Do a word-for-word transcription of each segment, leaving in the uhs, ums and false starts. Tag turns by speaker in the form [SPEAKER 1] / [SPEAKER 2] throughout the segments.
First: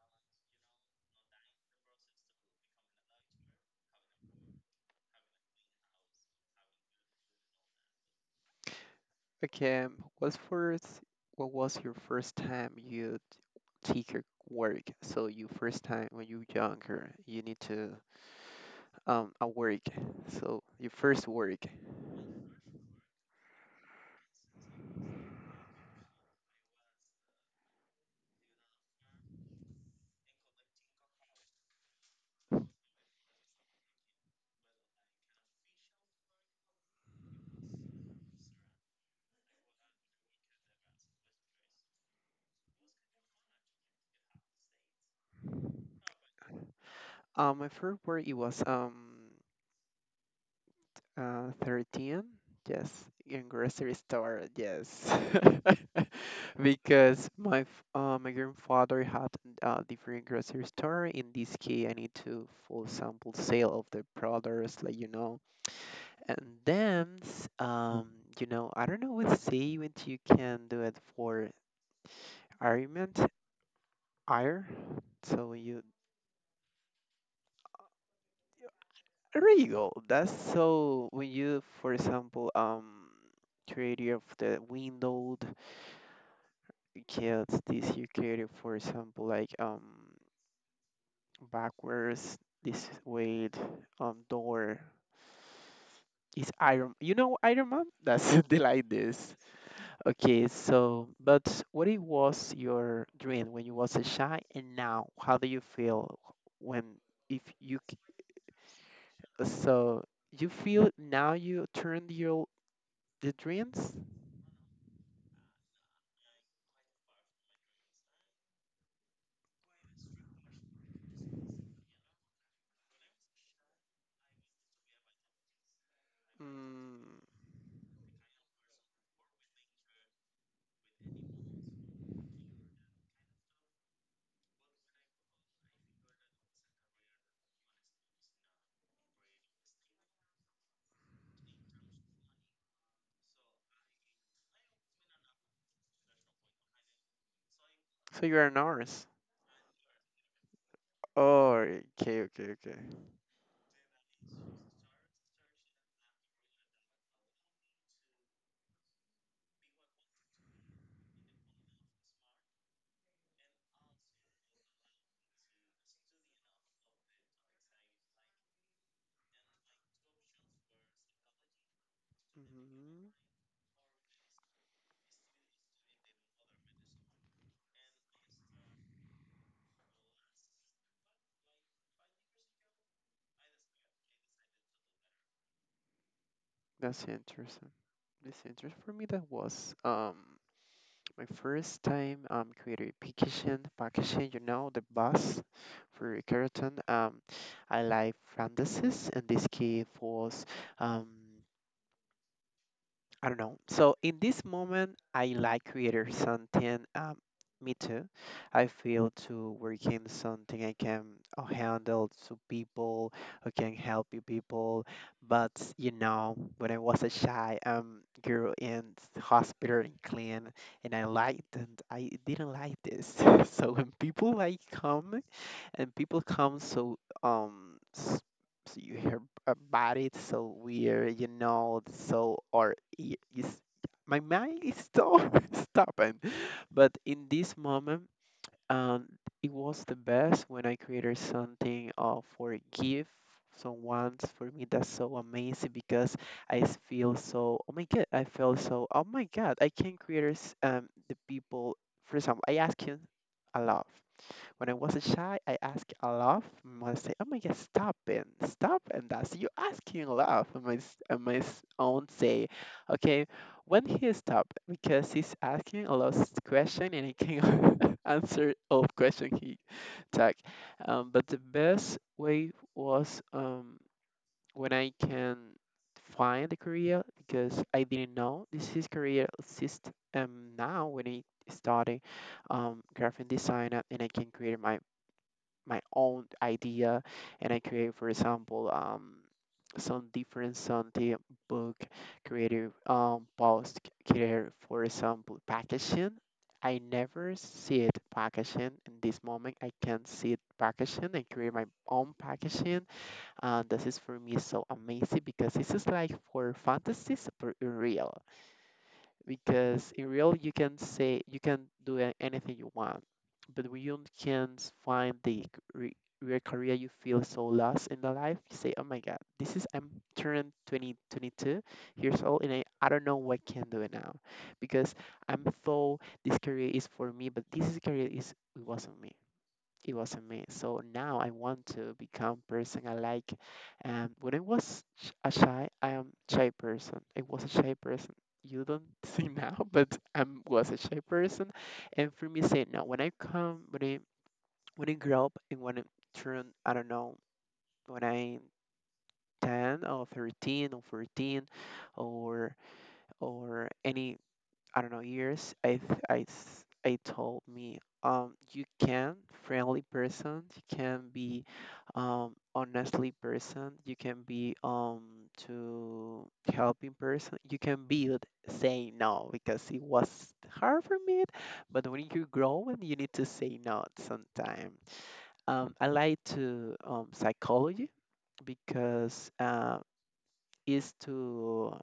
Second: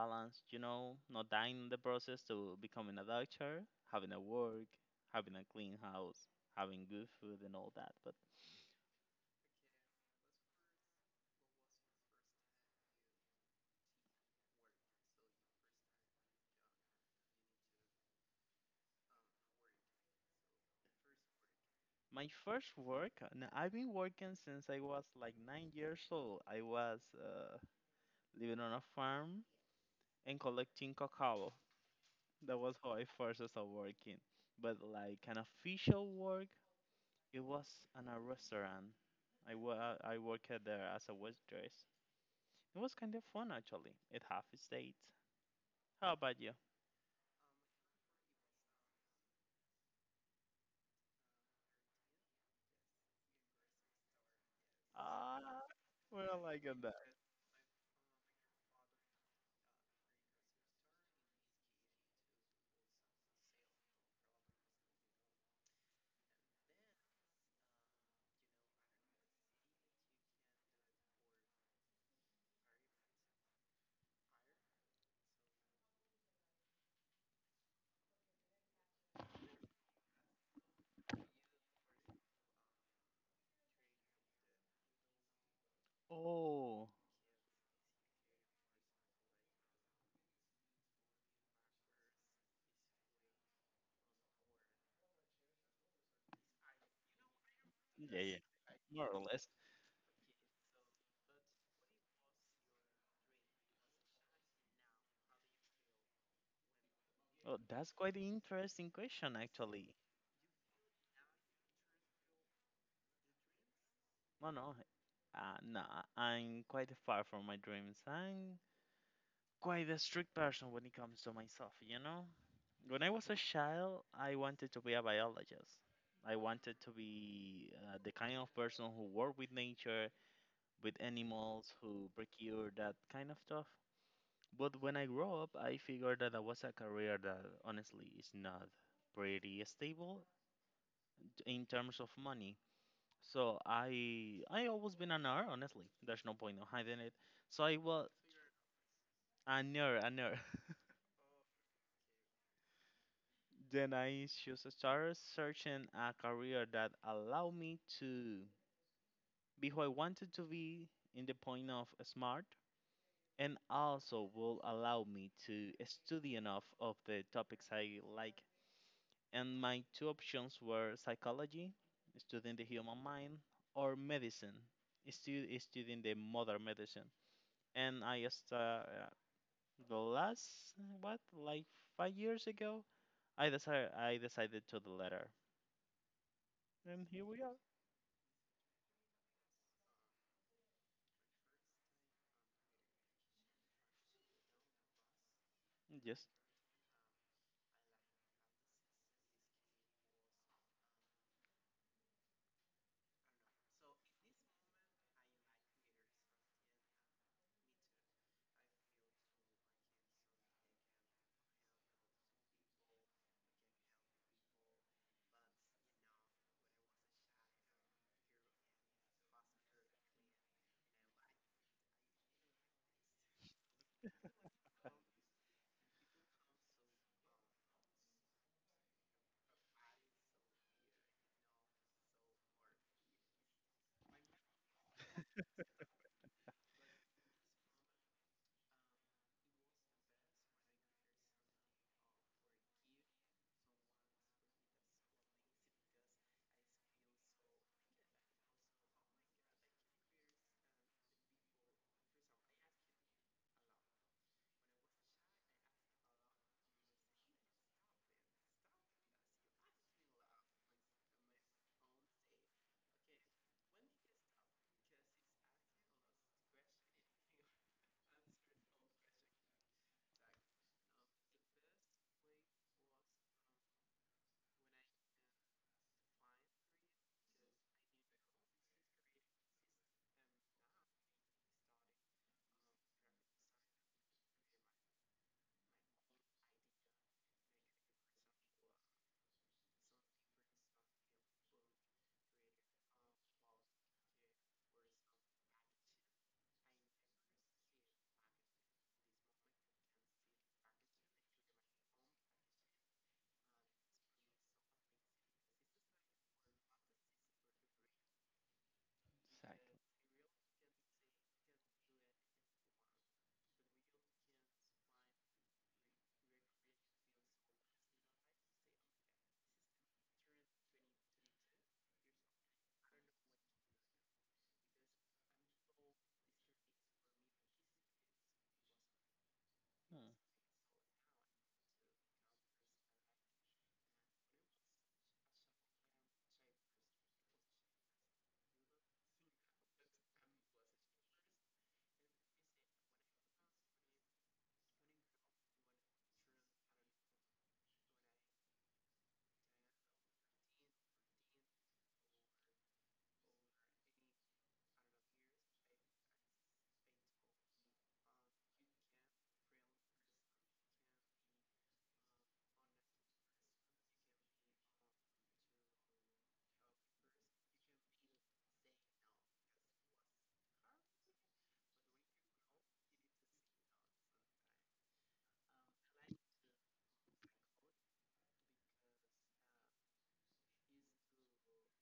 [SPEAKER 1] balance, You know, not dying in the process to becoming a doctor, having a work, having a clean house, having good food, and all that. But
[SPEAKER 2] Okay, what's first, what was your first time you t- take your work? So you first time when you younger, you need to um a work. So your first work.
[SPEAKER 1] my first work, and I've been working since I was like nine years old. I was uh, living on a farm and collecting cacao. That was how I first started working. But like an official work, it was in a restaurant. I, wa- I worked there as a waitress. It was kind of fun actually. It half its date. How about you?
[SPEAKER 2] Um, my first work it was um Uh, thirteen? Yes, in grocery store, yes.
[SPEAKER 1] Ah, we're not liking that.
[SPEAKER 2] Because my f- uh, my grandfather had a different grocery store. In this case, I need to full sample sale of the products, like you know. And then, s- um, you know, I don't know what say what you can do it for argument, ire. So you there you go. That's so when you, for example, um, creative of the window.
[SPEAKER 1] Oh,
[SPEAKER 2] Kids, this you created, for example, like um backwards, this weight, um door is Iron. You know Iron Man?
[SPEAKER 1] yeah, yeah,
[SPEAKER 2] That's the like
[SPEAKER 1] more
[SPEAKER 2] this.
[SPEAKER 1] or less.
[SPEAKER 2] Okay, so but what it was your dream when you was a child, and now how do you feel when if
[SPEAKER 1] Oh,
[SPEAKER 2] you
[SPEAKER 1] that's
[SPEAKER 2] c-
[SPEAKER 1] quite an interesting question actually.
[SPEAKER 2] so you feel now you turned your the dreams?
[SPEAKER 1] No, no, uh, no, I'm quite far from my dreams. I'm quite a strict person when it comes to myself, you know? When I was a child, I wanted to be a biologist. I wanted to
[SPEAKER 2] Mm,
[SPEAKER 1] be uh, the kind of person who work with nature, with animals, who procure that kind of stuff. But when I grew up, I figured that that was a career that honestly is not pretty stable in terms of money. So I I always been an nerd, honestly. There's no point in hiding it. So I was
[SPEAKER 2] so you are an artist.
[SPEAKER 1] a nerd, a nerd.
[SPEAKER 2] Oh, okay, okay, okay.
[SPEAKER 1] Then I just started searching a career that allowed me to be who I wanted to be in the point of smart and also will allow me to study enough of the topics I like. And my two options were psychology, studying the human
[SPEAKER 2] Mhm.
[SPEAKER 1] mind, or medicine, stu- studying the modern medicine. And I just, uh, the last, what, like five years ago, I decided, I decided to the latter. And
[SPEAKER 2] That's
[SPEAKER 1] here we are.
[SPEAKER 2] interesting. That's interesting. For me, that was um my first time um creating packaging, packaging. You know, the bus for
[SPEAKER 1] Yes,
[SPEAKER 2] Keratin. Um, I like fantasies, and this key was um. I don't know. So in this moment, I like creator something. Um, me too. I feel to working something I can uh, handle to people who can help you people. But you know, when I was a shy um girl in s- hospital and clean, and I liked and I didn't like this. So when people like come and people come so um s- so you hear about it so weird, you know, so or I- is my mind is so stubborn. But in this moment, um it was the best when I created something uh, for a gift someone's for me. That's so amazing because I s- feel so, oh my god, I feel so, oh my god, I can create um the people. For example, I ask him a lot. When I was a child, I asked a lot. My mother said, "Oh my God, stop it, stop!" And that's you asking a lot. And my s- and my s- aunt say, "Okay, when he stopped because he's asking a lot of question and he can answer all question he took." Um, but the best way was um, when I can find the career, because I didn't know this is career exist. um now when I started um, graphic designer and I can create my my own idea. And I create, for example, um, some different, on the book creative um, post creator, for example, packaging. I never see it packaging. In this moment, I can see it packaging and create my own packaging. And this is for me so amazing because this is like for fantasies, but real.
[SPEAKER 1] exactly.
[SPEAKER 2] Because in real you can say you can do a- anything you want, but when you can't find the re- real career you feel so lost in the life. You say, oh my god, this is, I'm turning twenty twenty two. twenty-two years old and I, I don't know what I can do it now, because I'm thought this career is for me but this is career is it wasn't me. It
[SPEAKER 1] Hmm.
[SPEAKER 2] wasn't me. So now I want to become person I like. And when I was sh- a shy, I am shy person. I was a shy person. You don't see now, but I was a shy person. And for me, say no. When I come, when I when I grow up and when I turn, I don't know, when I ten or thirteen or fourteen or or any I don't know years, I th- I s- I told me um you can friendly person, you can be um honestly person, you can be um to helping person, you can be with saying no because it was hard for me, but when you grow and you need to say no sometimes. Um, I like to um psychology because uh, is to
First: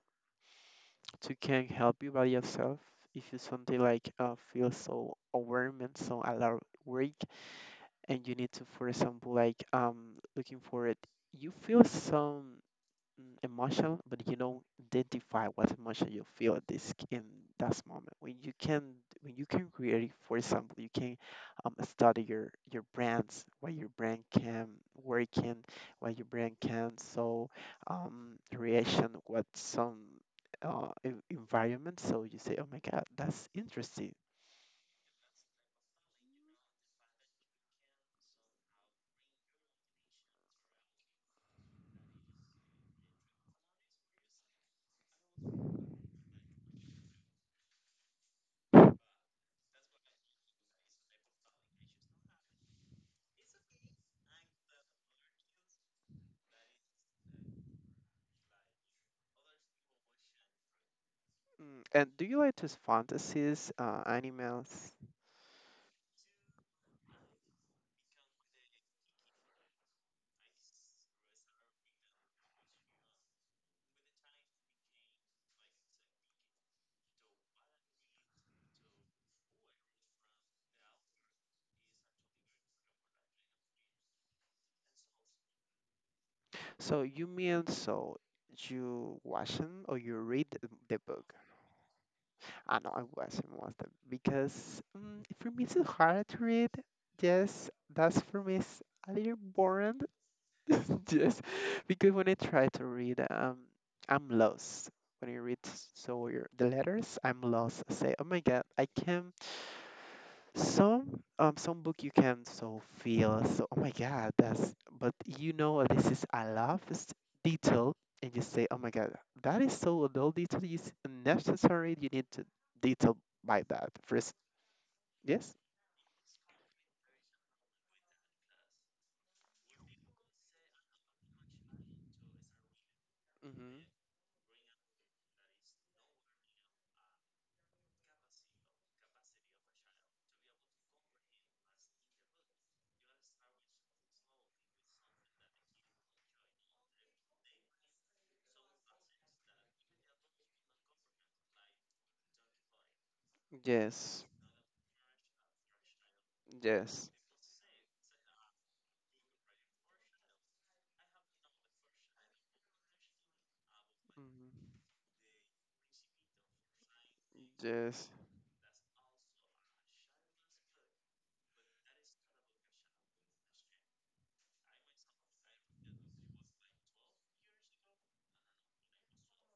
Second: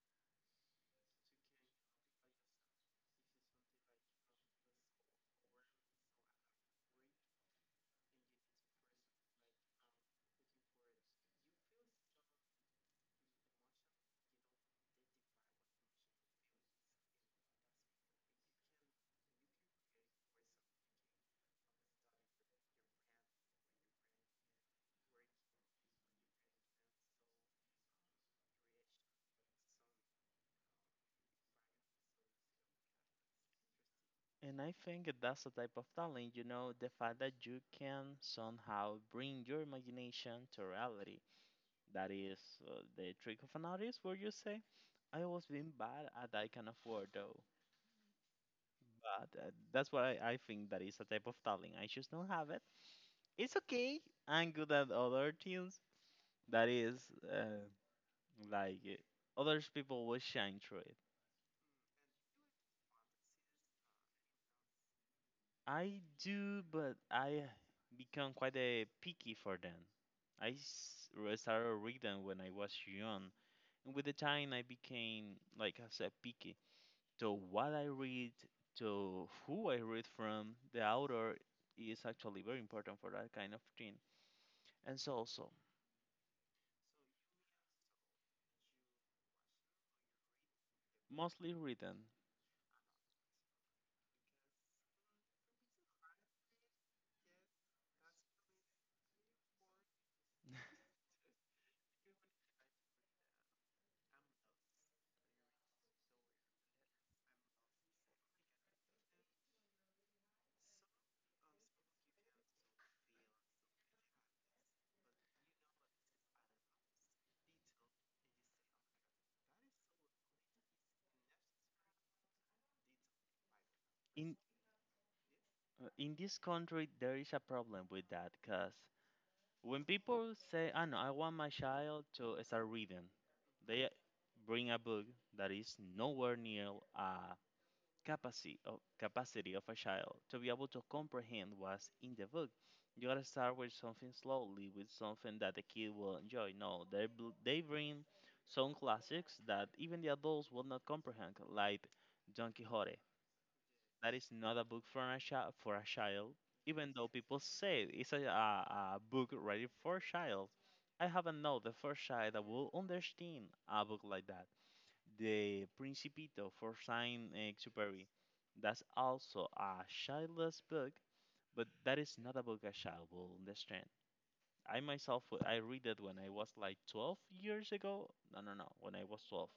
[SPEAKER 2] to can help you by yourself if you something like uh, feel so overwhelmed so a lot of work and you need to for example like um looking for it. You feel some, mm, emotional, but you don't identify what emotion you feel at this in that moment. When you can, when you can create, for example, you can um, study your your brains, what your brain can work in, what your brain can so um, reaction what some uh, en- environment. So you say, oh my god, that's interesting.
[SPEAKER 1] And I think that's a type of talent, you know, the fact that you can somehow bring your imagination to reality. That is uh, the trick of an artist, where you say, I was being bad at that kind of word, though. But uh, that's why I, I think that is a type of talent. I just don't have it. It's okay. I'm good at other things. That is, uh, like, uh, others people will shine through it.
[SPEAKER 2] Mm, and do you like to fantasies, uh, animals?
[SPEAKER 1] I do, but I become quite a picky for them. I s- re- started reading when I was young, and with the time I became, like I said, picky. So what I read, to who I read from, the author is actually very important for that kind of thing. And so also,
[SPEAKER 2] So you mean so you watch them or you read the the book?
[SPEAKER 1] mostly reading.
[SPEAKER 2] I know I wasn't most of because um, for me it's hard to read. Yes, that's for me is a little boring. Yes, because when I try to read, um, I'm lost. When I read so your- the letters, I'm lost. I say, oh my God, I can some um some book you can so feel so, oh my god, that's, but you know this is a lot of s- detail. And you say, oh my god, that is so little detail is necessary. You need to detail by that first.
[SPEAKER 1] In
[SPEAKER 2] Yes.
[SPEAKER 1] uh, in this country there is a problem with that because when people say, I know I want my child to start reading. They
[SPEAKER 2] Hmm.
[SPEAKER 1] bring a book that is nowhere near a capacity of, capacity of a child to be able to comprehend what's in the book. You gotta start with something slowly, with something that the kid will enjoy. No, they bl- they bring some classics that even the adults will not comprehend, like Don Quixote. That
[SPEAKER 2] Yes,
[SPEAKER 1] is not a book for a child. For a child, even though
[SPEAKER 2] yes.
[SPEAKER 1] people say it's a, a, a book ready for child, I haven't know the first child that will understand a book like that.
[SPEAKER 2] Mhm.
[SPEAKER 1] The Principito for Saint-Exupéry.
[SPEAKER 2] Yes.
[SPEAKER 1] That's also a childless book, but that is not a book a child will understand. I myself, w- I read it when I was like twelve years ago. No, no, no, when I was twelve.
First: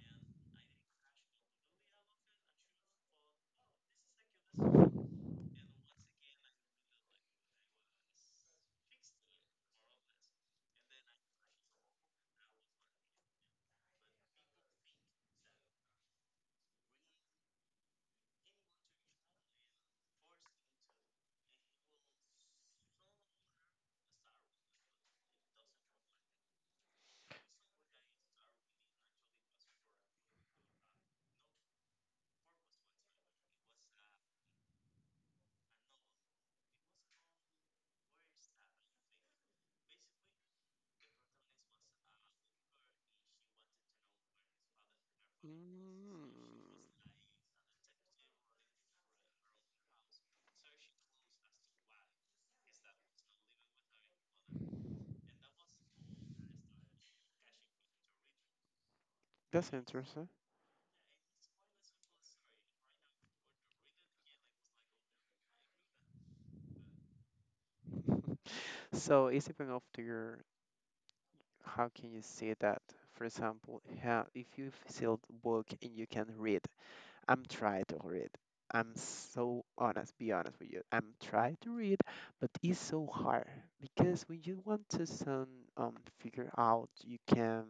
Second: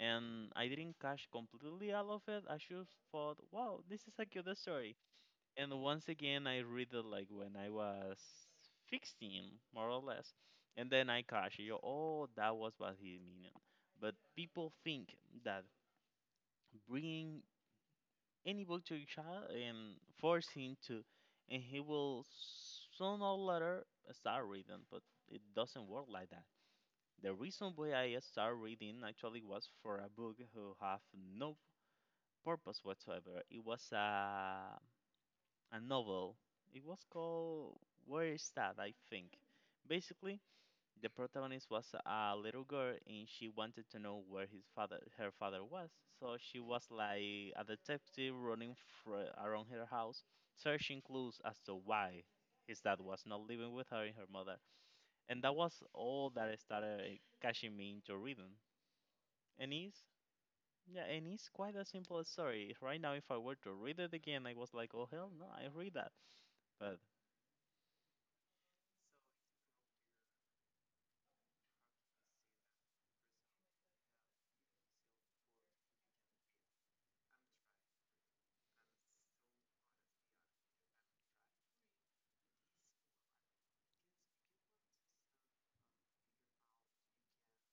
[SPEAKER 1] And I didn't catch completely all of it. I just thought, wow, this is a cute story. And once again, I read it like when I was sixteen, more or less. And then I catch it. Oh, that was what he meant. But people think that bringing anybody to each other and forcing to, and he will sooner or later start reading, but it doesn't work like that. The reason why I started reading actually was for a book who have no purpose whatsoever. It was a a novel. It was called Where is that? I think. Basically, the protagonist was a little girl and she wanted to know where his father her father was.
[SPEAKER 2] Mm,
[SPEAKER 1] So she was like a detective running fr- around her house searching clues as to why his dad was not living with her and her mother. And that was all that started catching me into reading. And
[SPEAKER 2] that's
[SPEAKER 1] it's
[SPEAKER 2] interesting.
[SPEAKER 1] yeah, and it's quite a simple story. Right now if I were to read it again I was like, oh hell no, I read that. But
[SPEAKER 2] So it's depend of to your how can you say that? For example, how if you feel book and you can read. I'm trying to read. I'm so honest, be honest with you. I'm trying to read, but it's so hard because when you want to some um figure out, you can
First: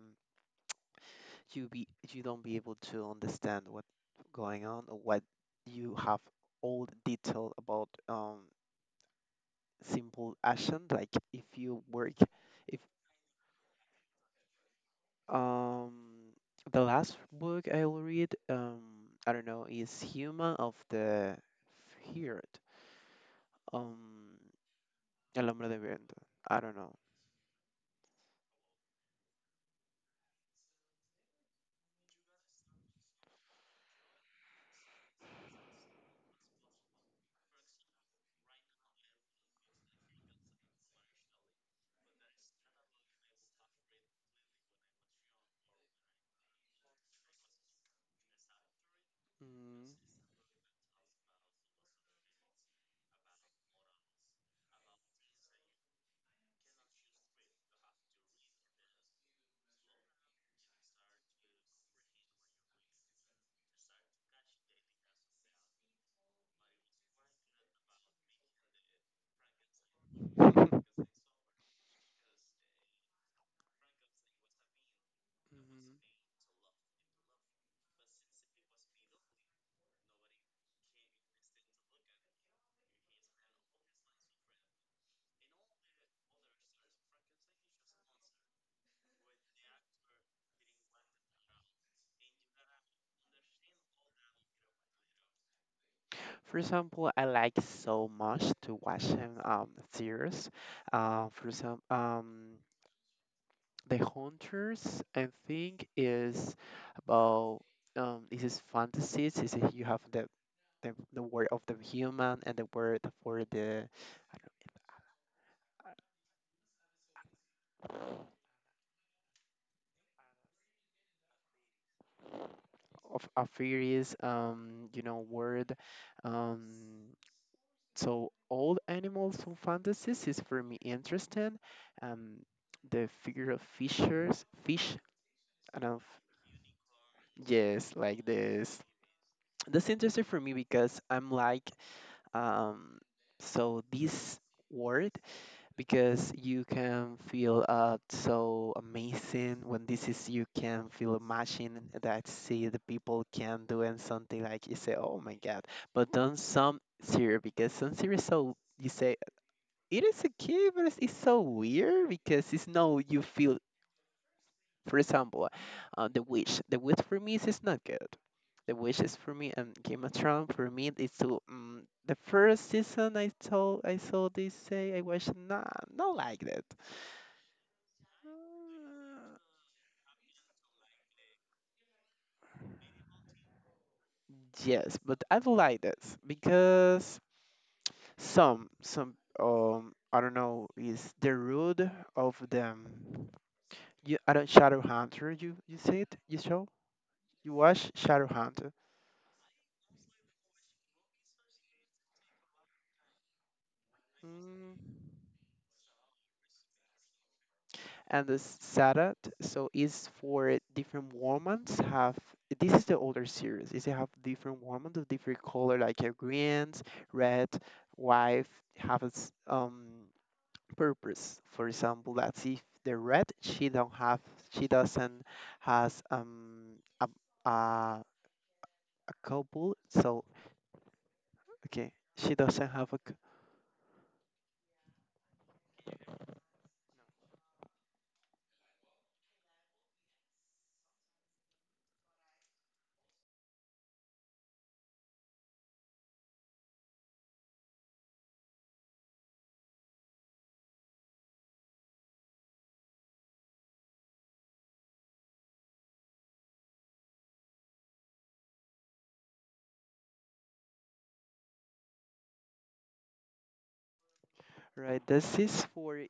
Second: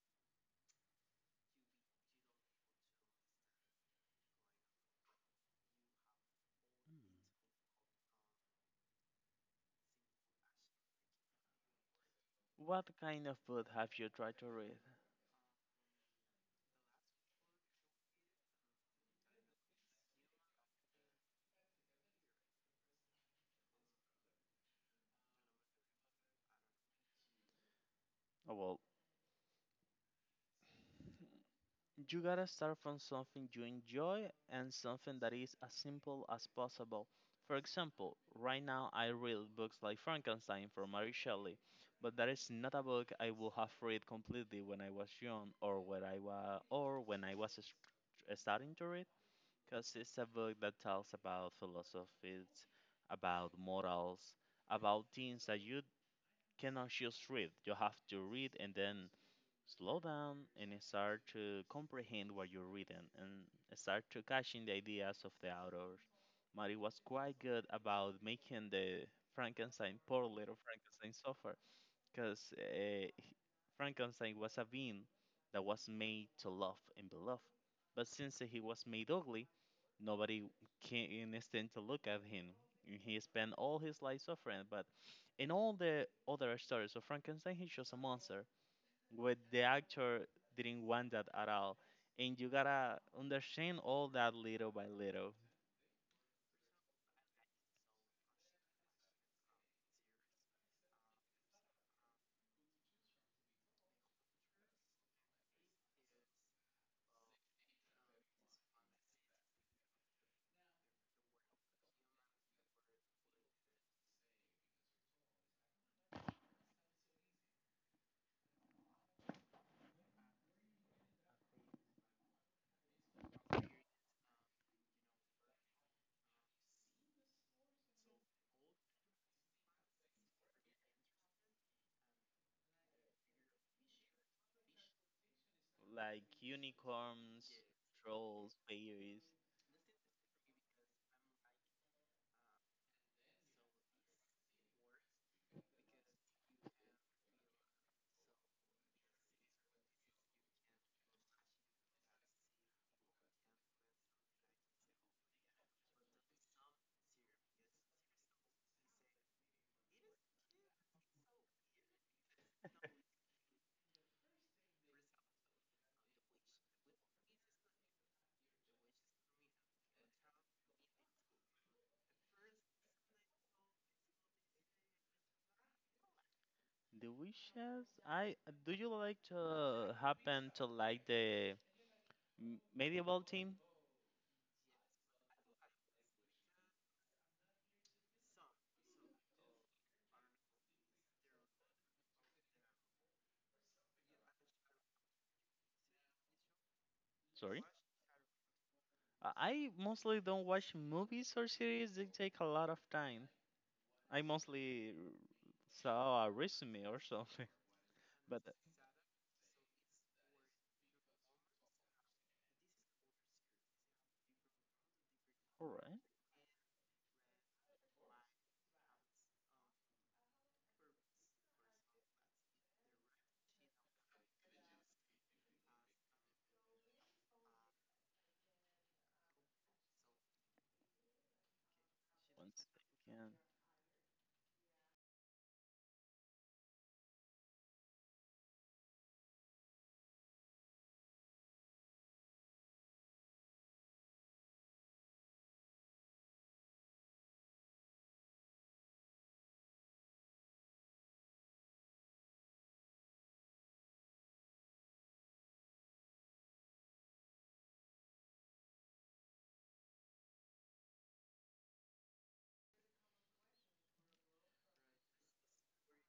[SPEAKER 2] you be you don't be able to understand what's going on or what you have all the detail about um simple action. Like if you work, if
[SPEAKER 1] what kind of book have you tried to read?
[SPEAKER 2] um the last book I will read um I don't know is Human of the Heard. Um, El Hombre de Viento. I don't know.
[SPEAKER 1] Oh, well, you gotta start from something you enjoy and something that is as simple as possible. For example, right now I read books like Frankenstein from Mary Shelley, but that is not a book I would have read completely when I was young or when I was or when I was s- starting to read,
[SPEAKER 2] Mm.
[SPEAKER 1] because it's a book that tells about philosophies, about morals, about things that you cannot just read. You have to read and then slow down and start to comprehend what you're reading and start to catching the ideas of the authors. Mari was quite good about making the Frankenstein, poor little Frankenstein, suffer because uh, Frankenstein was a being that was made to love and be loved. But since he was made ugly, nobody can stand to look at him. And he spent all his life suffering, but in all the other stories of Frankenstein, he's just a monster where the actor didn't want that at all. And you gotta understand all that little by little.
[SPEAKER 2] For example, I like so much to watch him um series. Uh, for some um The Hunters, I think is about um this is fantasies. This is you have the the, the, word of the human and the word for the of a furious um you know word um so all animals and fantasies is for me interesting. Um, the figure of fishers, fish, and of
[SPEAKER 1] Like unicorns,
[SPEAKER 2] yes, like
[SPEAKER 1] trolls,
[SPEAKER 2] this.
[SPEAKER 1] fairies,
[SPEAKER 2] That's interesting for me because I'm like, um, so this word because you can feel uh so amazing when this is you can feel imagine that see the people can do and something like you say, oh my god, but don't some serious because some serious so you say it is a okay, but it's, it's so weird because it's no you feel. For example, uh, the witch. The witch for me is is not good. The witch is for me and Game of Thrones for me is too. Um, the first season I told I saw this say I watched nah, not like that.
[SPEAKER 1] the wishes. I Do you like
[SPEAKER 2] Uh,
[SPEAKER 1] to happen to like the m- medieval team?
[SPEAKER 2] Yes, but I do like this because some some um I don't know is the root of them. You I don't Shadowhunter you you see it you show you
[SPEAKER 1] Sorry.
[SPEAKER 2] watch Shadowhunter.
[SPEAKER 1] I I mostly don't watch movies or series. They take a lot of time. I mostly
[SPEAKER 2] Mm.
[SPEAKER 1] saw a resume or something.
[SPEAKER 2] And the
[SPEAKER 1] But
[SPEAKER 2] Sadat, so is for different women's have this is the older series. Is they have different women of different
[SPEAKER 1] all
[SPEAKER 2] color,
[SPEAKER 1] right.
[SPEAKER 2] like uh, greens, red, white, have its um purpose. For example, that's if the red she don't have, she doesn't has um a a, a couple. So okay, she
[SPEAKER 1] One
[SPEAKER 2] doesn't have a c-
[SPEAKER 1] second.
[SPEAKER 2] right. This is for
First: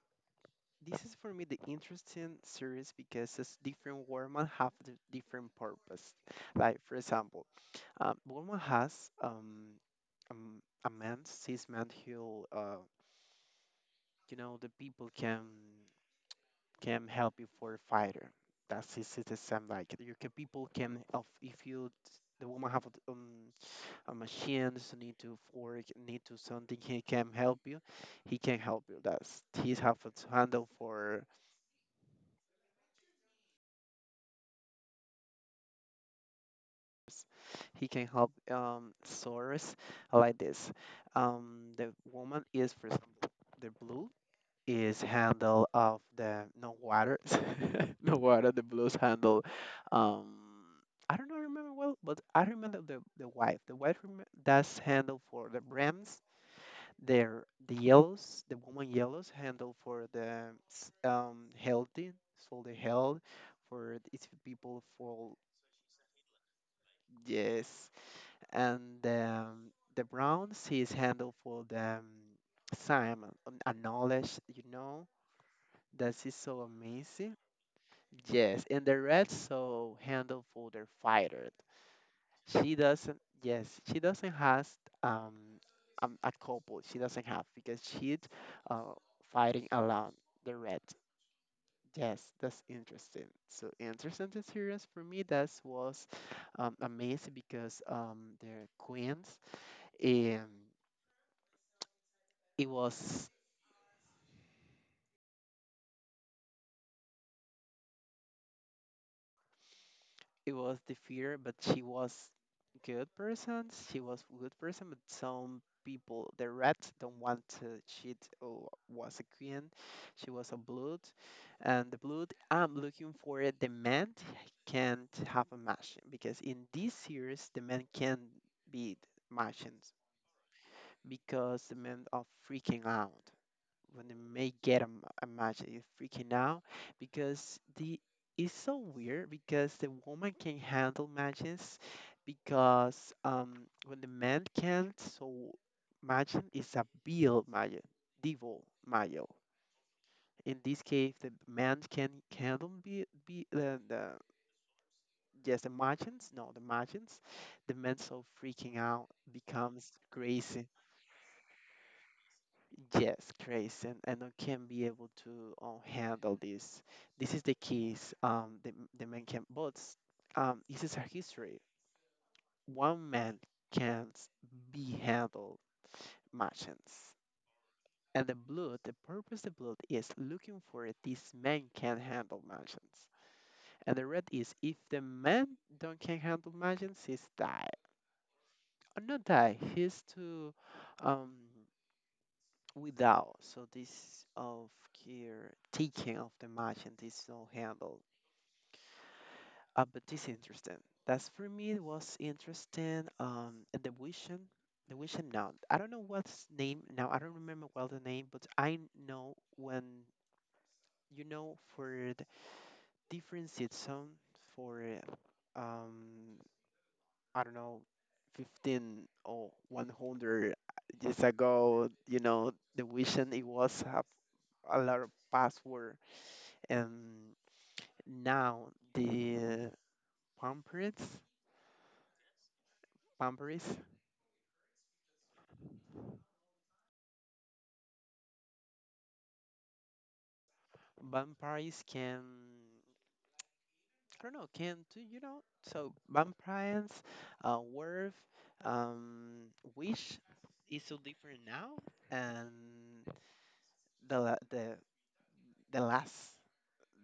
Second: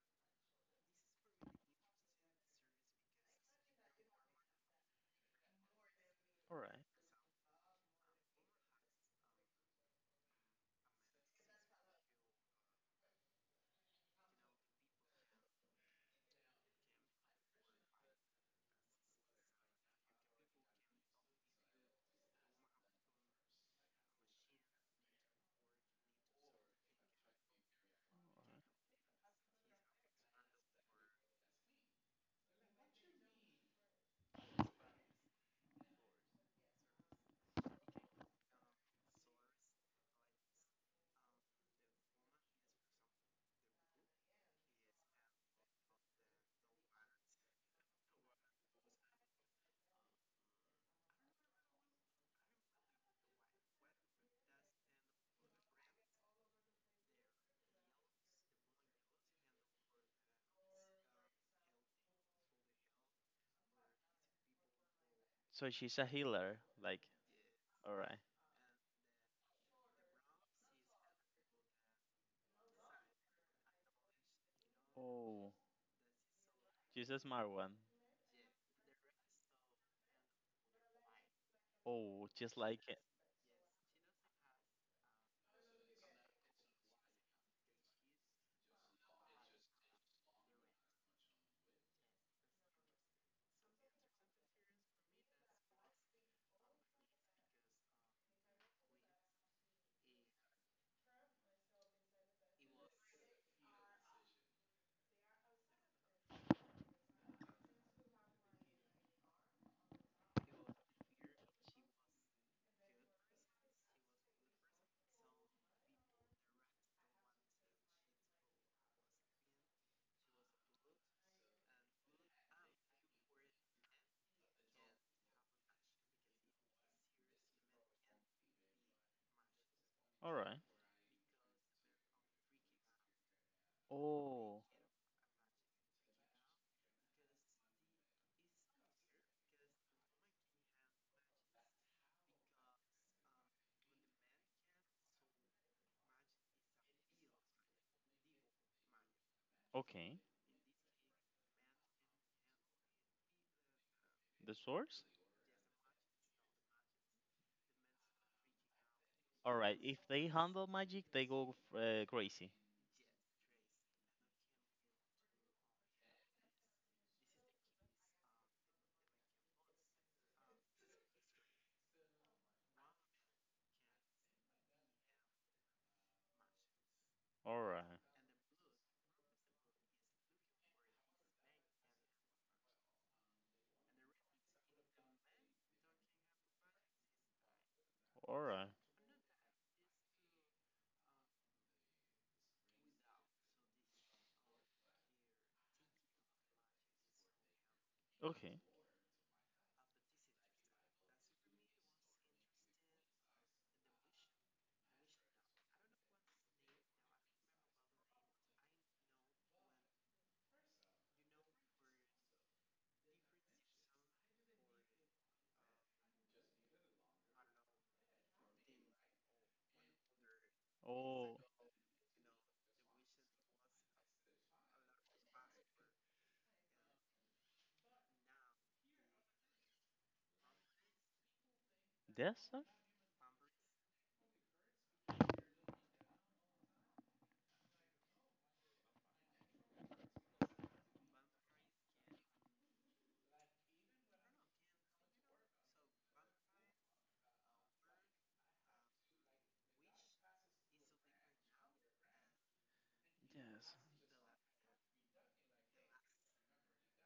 [SPEAKER 2] this is for me the interesting series because it's different Warman have the different purpose.
[SPEAKER 1] All right.
[SPEAKER 2] Like for example, um, Warman has um, um a man, cis man who uh, you know the people can can help you for a fighter. That's his is the same like you can people can of if you the woman have um, a machine so need to fork need to something he can help you he
[SPEAKER 1] All
[SPEAKER 2] can help
[SPEAKER 1] right.
[SPEAKER 2] you that's he's have to handle for. He can help um, source like this. Um, the woman is, for example, the blue is handle of the no water, no water. The blues handle. Um, I don't know, remember well, but I remember the the wife. The wife rem- that's handle for the brams. There, the yellows, the woman yellows handle for the s- um healthy, so the health for these people for,
[SPEAKER 1] So she's a healer. Like,
[SPEAKER 2] yes,
[SPEAKER 1] all right.
[SPEAKER 2] and um, the Browns he's handled for the um, Simon, um, a knowledge you know
[SPEAKER 1] Oh.
[SPEAKER 2] that is so
[SPEAKER 1] She's a
[SPEAKER 2] amazing,
[SPEAKER 1] smart one.
[SPEAKER 2] yes, and the Reds so handled for their fighter,
[SPEAKER 1] Oh. Just
[SPEAKER 2] she
[SPEAKER 1] like it.
[SPEAKER 2] doesn't, yes, she doesn't has um, um a couple she doesn't have because she's uh, fighting alone, the red, yes, that's interesting, so interesting to series for me that was um, amazing because um they're queens and it was it was the fear, but she was good person. She was good person, but some people, the rats, don't want to. She t- oh, was a queen. She was a blood, and the blood. I'm looking for it. The man can't have a machine because in this series, the man can be machines
[SPEAKER 1] All right.
[SPEAKER 2] because the men are freaking out when they may
[SPEAKER 1] Oh.
[SPEAKER 2] get a, m- a match, you're freaking out because the it's so weird because the woman can handle matches because um when the man can't, so imagine is a bill male, devil male.
[SPEAKER 1] Okay.
[SPEAKER 2] In this case, the man can handle be, be the, the
[SPEAKER 1] The source?
[SPEAKER 2] yes, the margins, no, the margins, the man so freaking out
[SPEAKER 1] All right.
[SPEAKER 2] becomes
[SPEAKER 1] If they handle
[SPEAKER 2] crazy.
[SPEAKER 1] magic, they go uh, crazy.
[SPEAKER 2] Yes, Grace, and, and I can be able to um, handle this. This is the keys. Um, the the man can, but s- um, this is a history. One man can't be handled merchants,
[SPEAKER 1] All right.
[SPEAKER 2] and the blood. The purpose the blood is looking for it. This man can handle merchants, and the red is if the man don't can handle merchants, he's die.
[SPEAKER 1] All right.
[SPEAKER 2] Or not die. He's to um without. So this of here taking of the match and this no handle.
[SPEAKER 1] Okay.
[SPEAKER 2] Uh, but this interesting. That's for me it was interesting. Um, and the vision, the vision now. I don't know what's name now. I don't remember well the name, but I know when you know for the different season for uh, um I don't know. fifteen or one hundred years
[SPEAKER 1] Oh.
[SPEAKER 2] ago, you know, the vision it was have a lot of password. And now the vampires,
[SPEAKER 1] That's
[SPEAKER 2] vampires, vampires can I don't know can do you know so vampires, uh, werf, um, wish is so different now, and
[SPEAKER 1] yes.
[SPEAKER 2] the la- the the last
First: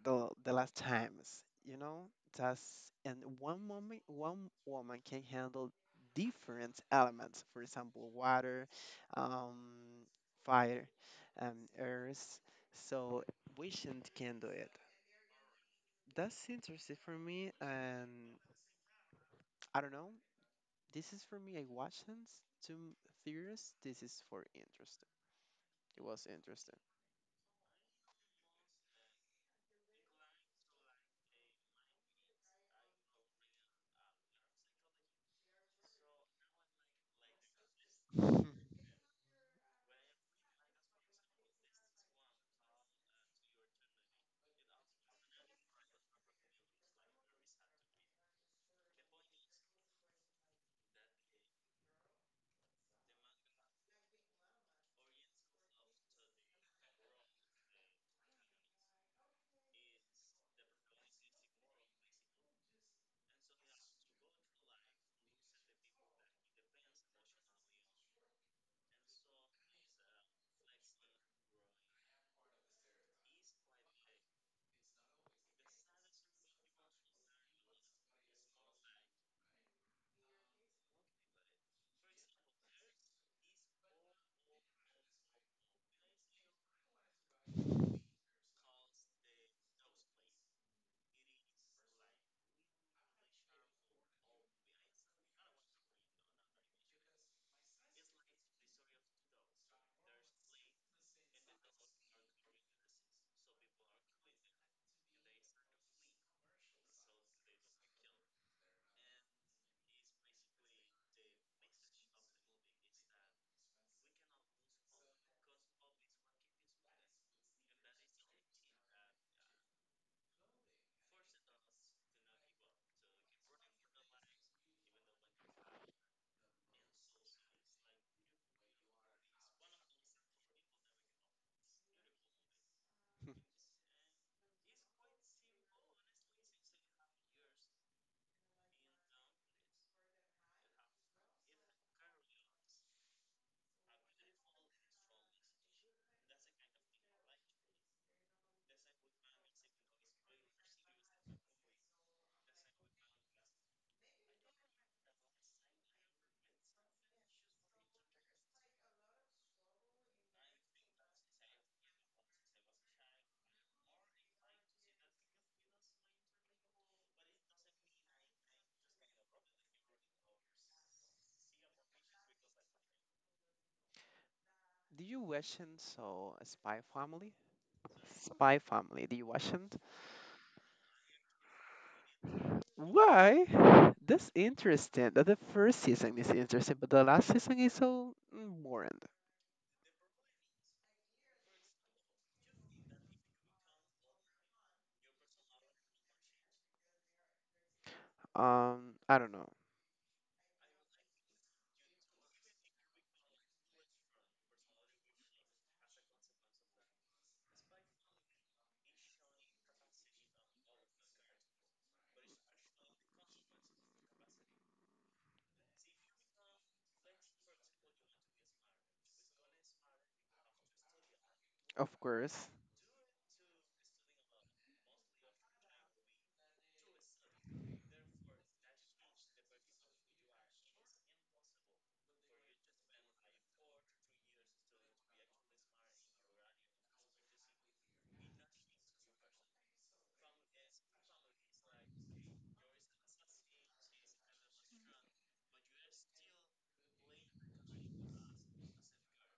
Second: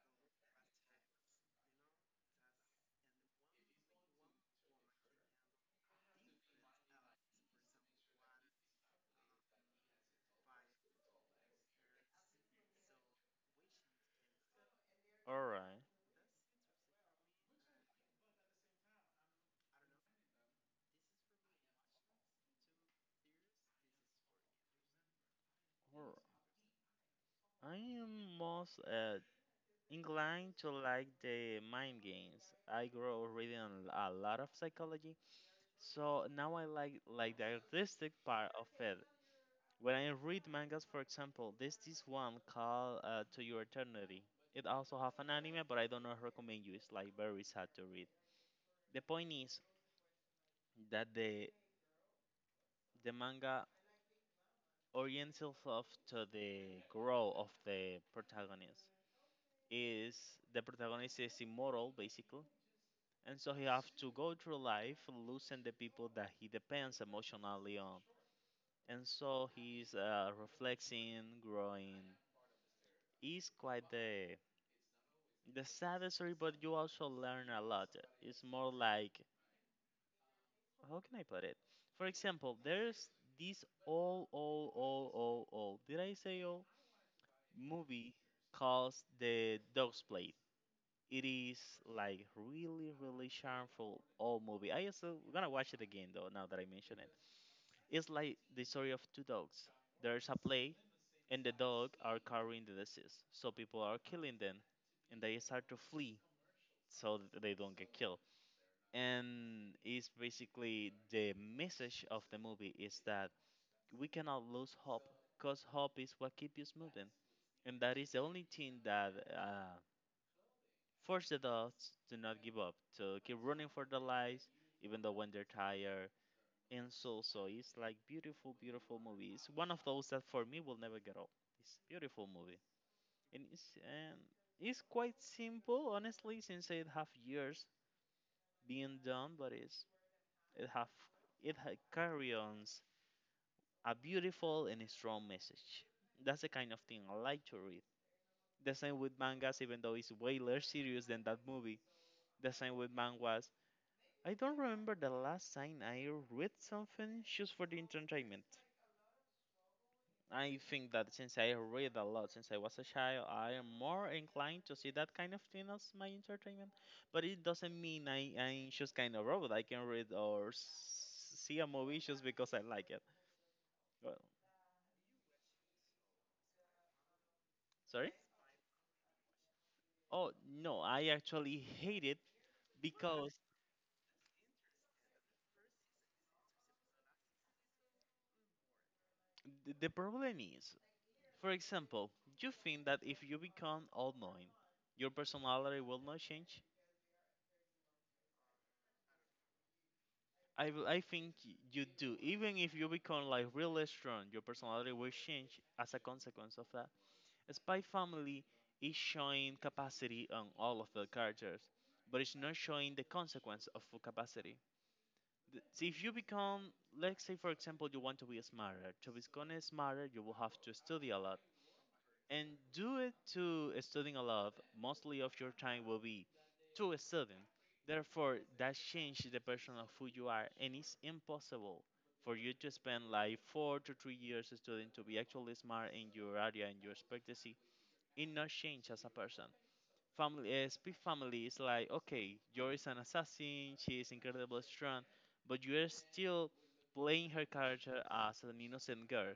[SPEAKER 2] the the last times you know that's and one woman one woman can handle different elements, for example water, um fire, um earth, so patient can do it.
[SPEAKER 1] All right.
[SPEAKER 2] That's interesting for me and I don't know, this is for me I watched two theories, this is for interesting,
[SPEAKER 1] All
[SPEAKER 2] it
[SPEAKER 1] right.
[SPEAKER 2] was interesting.
[SPEAKER 1] I am most uh, inclined to like the mind games. I grew up reading a l- a lot of psychology, so now I like like the artistic part of it. When I read mangas, for example, there's this one called uh, To Your Eternity. It also have an anime, but I don't know recommend you. It's like very sad to read. The point is that the the manga orients itself to the growth of the protagonist. Is The protagonist is immortal basically. And so he have to go through life losing the people that he depends emotionally on. And so he's uh, reflecting, growing. It's quite the the saddest story, but you also learn a lot. It's more like, how can I put it? For example, there's this all all all all all did I say all movie called The Dog's Plate. It is like really really charmful old movie. I also gonna watch it again though now that I mention it. It's like the story of two dogs. There's a plague, and the dog are carrying the disease, so people are killing them, and they start to flee so that they don't get killed. And it's basically, the message of the movie is that we cannot lose hope, cause hope is what keeps us moving, and that is the only thing that uh, forces the dogs to not give up, to keep running for their lives, even though when they're tired and so, so it's like beautiful, beautiful movie. It's one of those that for me will never get old. It's a beautiful movie, and it's and it's quite simple, honestly, since it have years being done, but it's it have it ha- carry on a beautiful and a strong message. That's the kind of thing I like to read. The same with mangas, even though it's way less serious than that movie. The same with mangas. I don't remember the last time I read something just for the entertainment. I think that since I read a lot since I was a child, I am more inclined to see that kind of thing as my entertainment. But it doesn't mean I, I'm just kind of robot. I can read or s- see a movie just because I like it. Well,
[SPEAKER 2] Do you watch and so spy family?
[SPEAKER 1] sorry?
[SPEAKER 2] Spy family, do you watch it?
[SPEAKER 1] Oh, no, I actually hate it because
[SPEAKER 2] Why? That's interesting. That the first season is interesting, but the last season is so mm, boring.
[SPEAKER 1] th- the problem is, for example, you think that if you become all knowing, your personality will not change?
[SPEAKER 2] Um, I don't know.
[SPEAKER 1] I will- I think y- you do. Even if you become like really strong, your personality will change as a consequence of that. Spy Family is showing capacity on all of the characters, but it's not showing the consequence of full capacity. Th- See, if you become, let's say for example, you want to be smarter. To become smarter, you will have to study a lot
[SPEAKER 2] Of course,
[SPEAKER 1] and do it to studying a lot. Mostly of your time will be to studying. Therefore, that changes the person of who you are, and it's impossible for you to spend like four to three years studying to be actually smart in your area and your expertise. It not change as a person. Family, uh, speak family is like okay, you're is an assassin. She is incredibly strong, but you are still playing her character as an innocent girl.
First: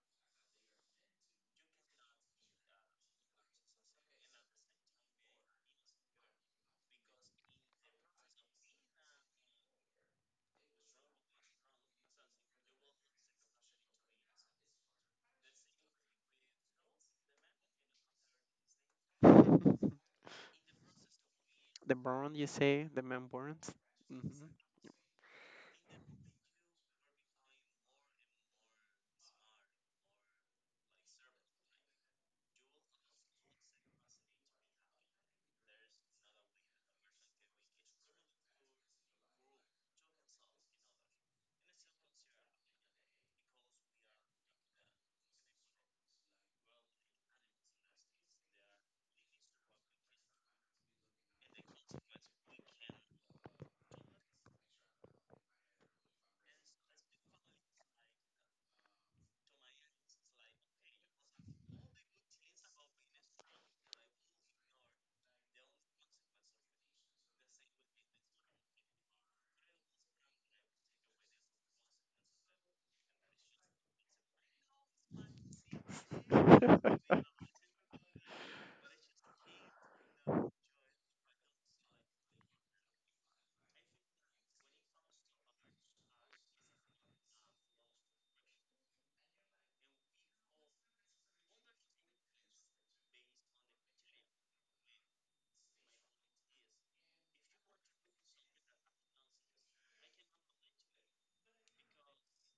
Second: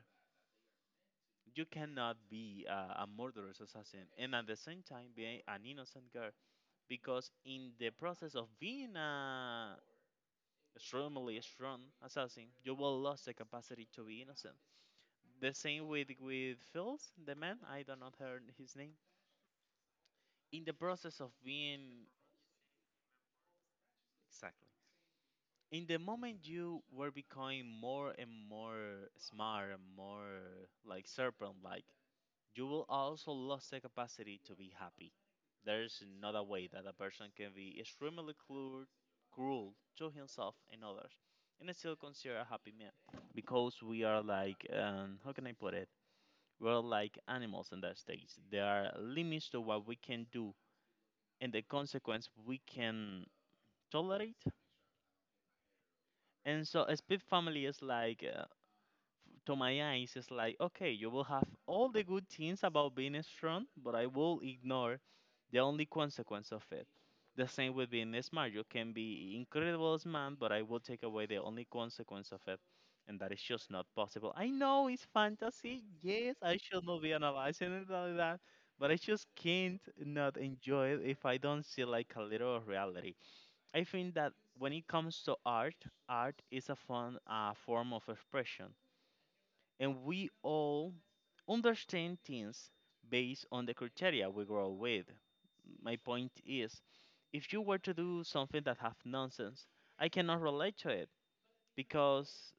[SPEAKER 1] You cannot be a, a murderous assassin and at the same time be an innocent girl, because in the process of being a extremely strong assassin, you will lose the capacity to be innocent. The same with with Phils, the man. I do not heard his name. In the process of
[SPEAKER 2] the
[SPEAKER 1] being.
[SPEAKER 2] burn you say, the man burns. Hmm.
[SPEAKER 1] Exactly. In the moment you were becoming more and more smart and more like serpent like, you will also lose the capacity to be happy. There's another way that a person can be extremely cruel, cruel to himself and others, and still consider a happy man, because we are like, um, how can I put it? We're like animals in that stage. There are limits to what we can do and the consequence we can tolerate. And so, a split family is like, to my eyes, it's like okay, you will have all the good things about being strong, but I will ignore the only consequence of it. The same with being smart, you can be incredible smart, but I will take away the only consequence of it. And that is just not possible. I know it's fantasy, yes, I should not be analyzing it like that, but I just can't not enjoy it if I don't see like a little of reality. I think that when it comes to art, art is a fun uh, form of expression, and we all understand things based on the criteria we grow up with. My point is, if you were to do something that have nonsense, I cannot relate to it because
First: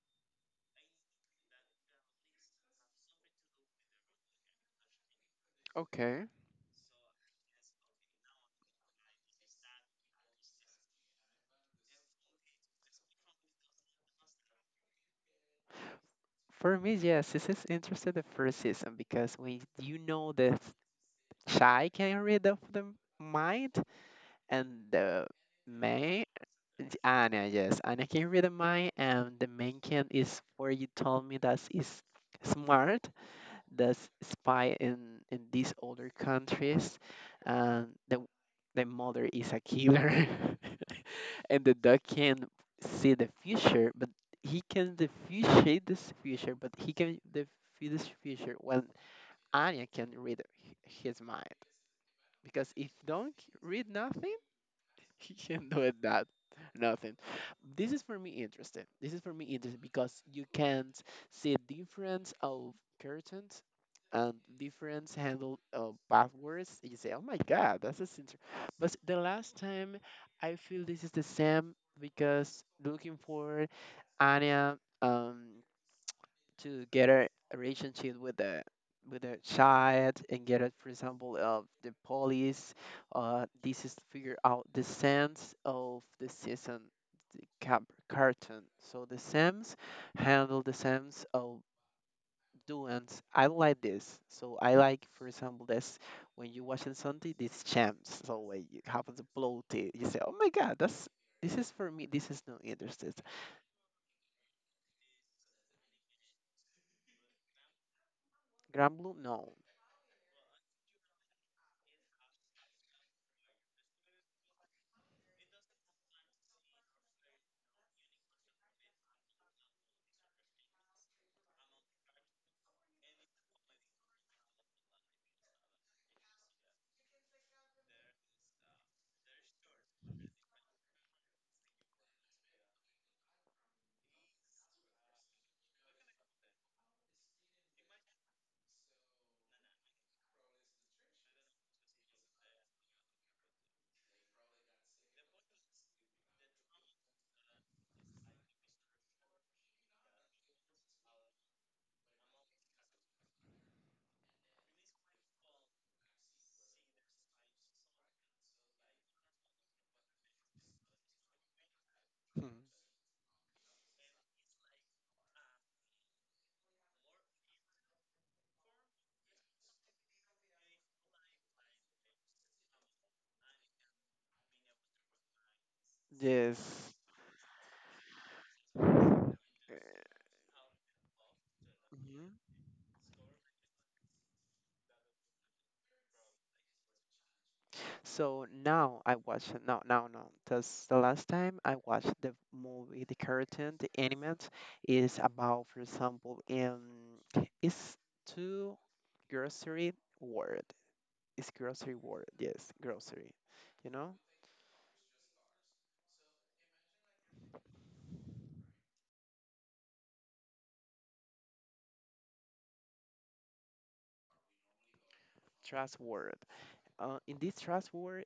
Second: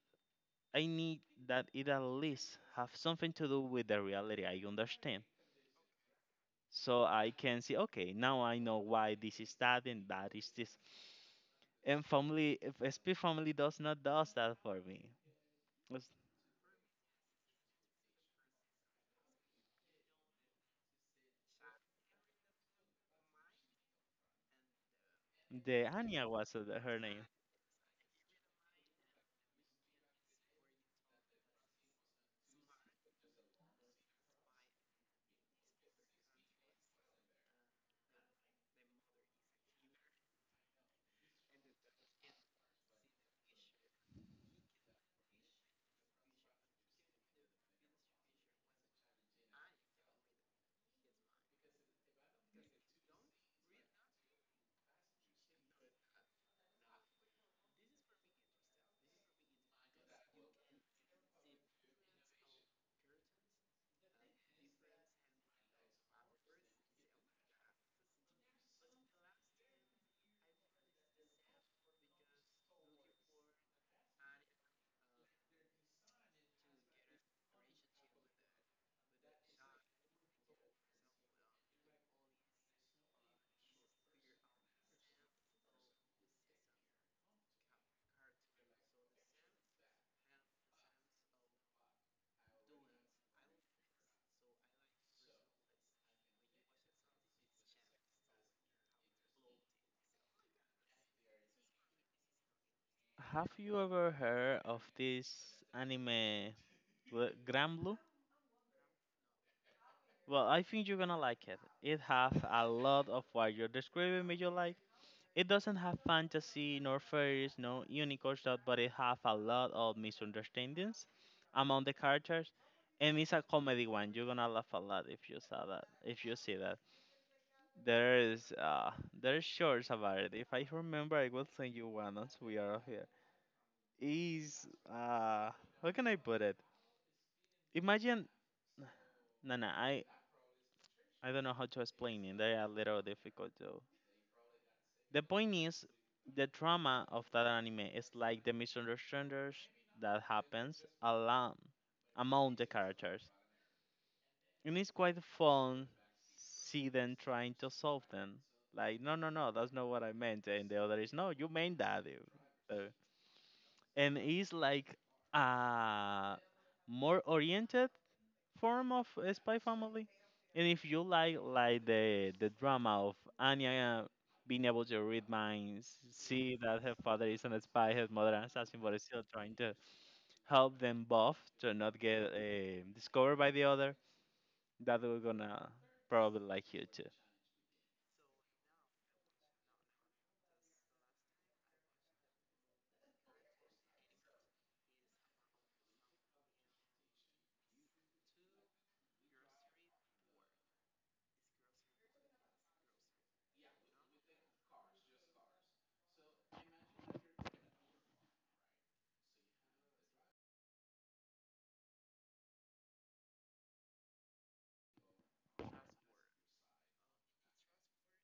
[SPEAKER 1] I need that it at least have something to do with the reality I understand.
[SPEAKER 2] Okay.
[SPEAKER 1] So I can see, okay, now I know why this is that and that is this. And family, if S P family does not does that for me. Was-
[SPEAKER 2] For me, yes, this is interesting the first season because when you know the shy can read of the mind and the
[SPEAKER 1] The
[SPEAKER 2] main,
[SPEAKER 1] Anya was uh, her name.
[SPEAKER 2] Anya, yes, Anya can read the mind and the main can is where you told me that is smart, the s- spy in in these older countries and the the mother is a killer. And the dog can see the future but he can diffuse this future but he can diffuse this future when Anya can read h- his mind because if don't read nothing. He can do it that nothing. This is for me interesting. This is for me interesting because you can't see difference of curtains and difference handle of passwords. You say, "Oh my God, that's a interesting." But the last time, I feel this is the same because looking for Anya. Um, to get a a relationship with a with a child and get it for example of the police, uh this is to figure out the sense of the season, the cap, cartoon, so the sims handle the sense of doings. I like this, so I like for example this when you watching something this champs, so when you happen to blow it, you say, oh my god, that's this is for me, this is not interested.
[SPEAKER 1] Have you ever heard of this anime, Bl- Grand Blue?
[SPEAKER 2] Granblue, no.
[SPEAKER 1] Well, I think you're gonna like it. It has a lot of what you're describing me you like. It doesn't have fantasy, nor fairies, no unicorns, that- but it has a lot of misunderstandings among the characters. And it's a comedy one. You're gonna laugh a lot if you saw that. If you see that, there is uh, there's shorts about it. If I remember, I will send you one once we are off here. Is, uh, how can I put it? Imagine, no, no, I, I don't know how to explain it. They are a little difficult though. The point is, the drama of that anime is like the misunderstandings that happens along among the characters, and it's quite fun see them trying to solve them. Like, no, no, no, that's not what I meant, and the other is, no, you meant that. You-
[SPEAKER 2] Hmm.
[SPEAKER 1] So, and it's like uh more oriented form of a Spy Family. And if you like like the the drama of Anya, uh, being able to read minds, see that her
[SPEAKER 2] Yes.
[SPEAKER 1] father is an spy, her mother an assassin, but is still trying to help them both to not get uh, discovered by the other, that we're gonna probably like you too.
[SPEAKER 2] So now I watch, no, no, no. That's the last time I watched the movie, the cartoon, the animate is about, for example, um, it's two grocery word. It's grocery word. Yes, grocery. You know, trust word. Uh, in this trust word,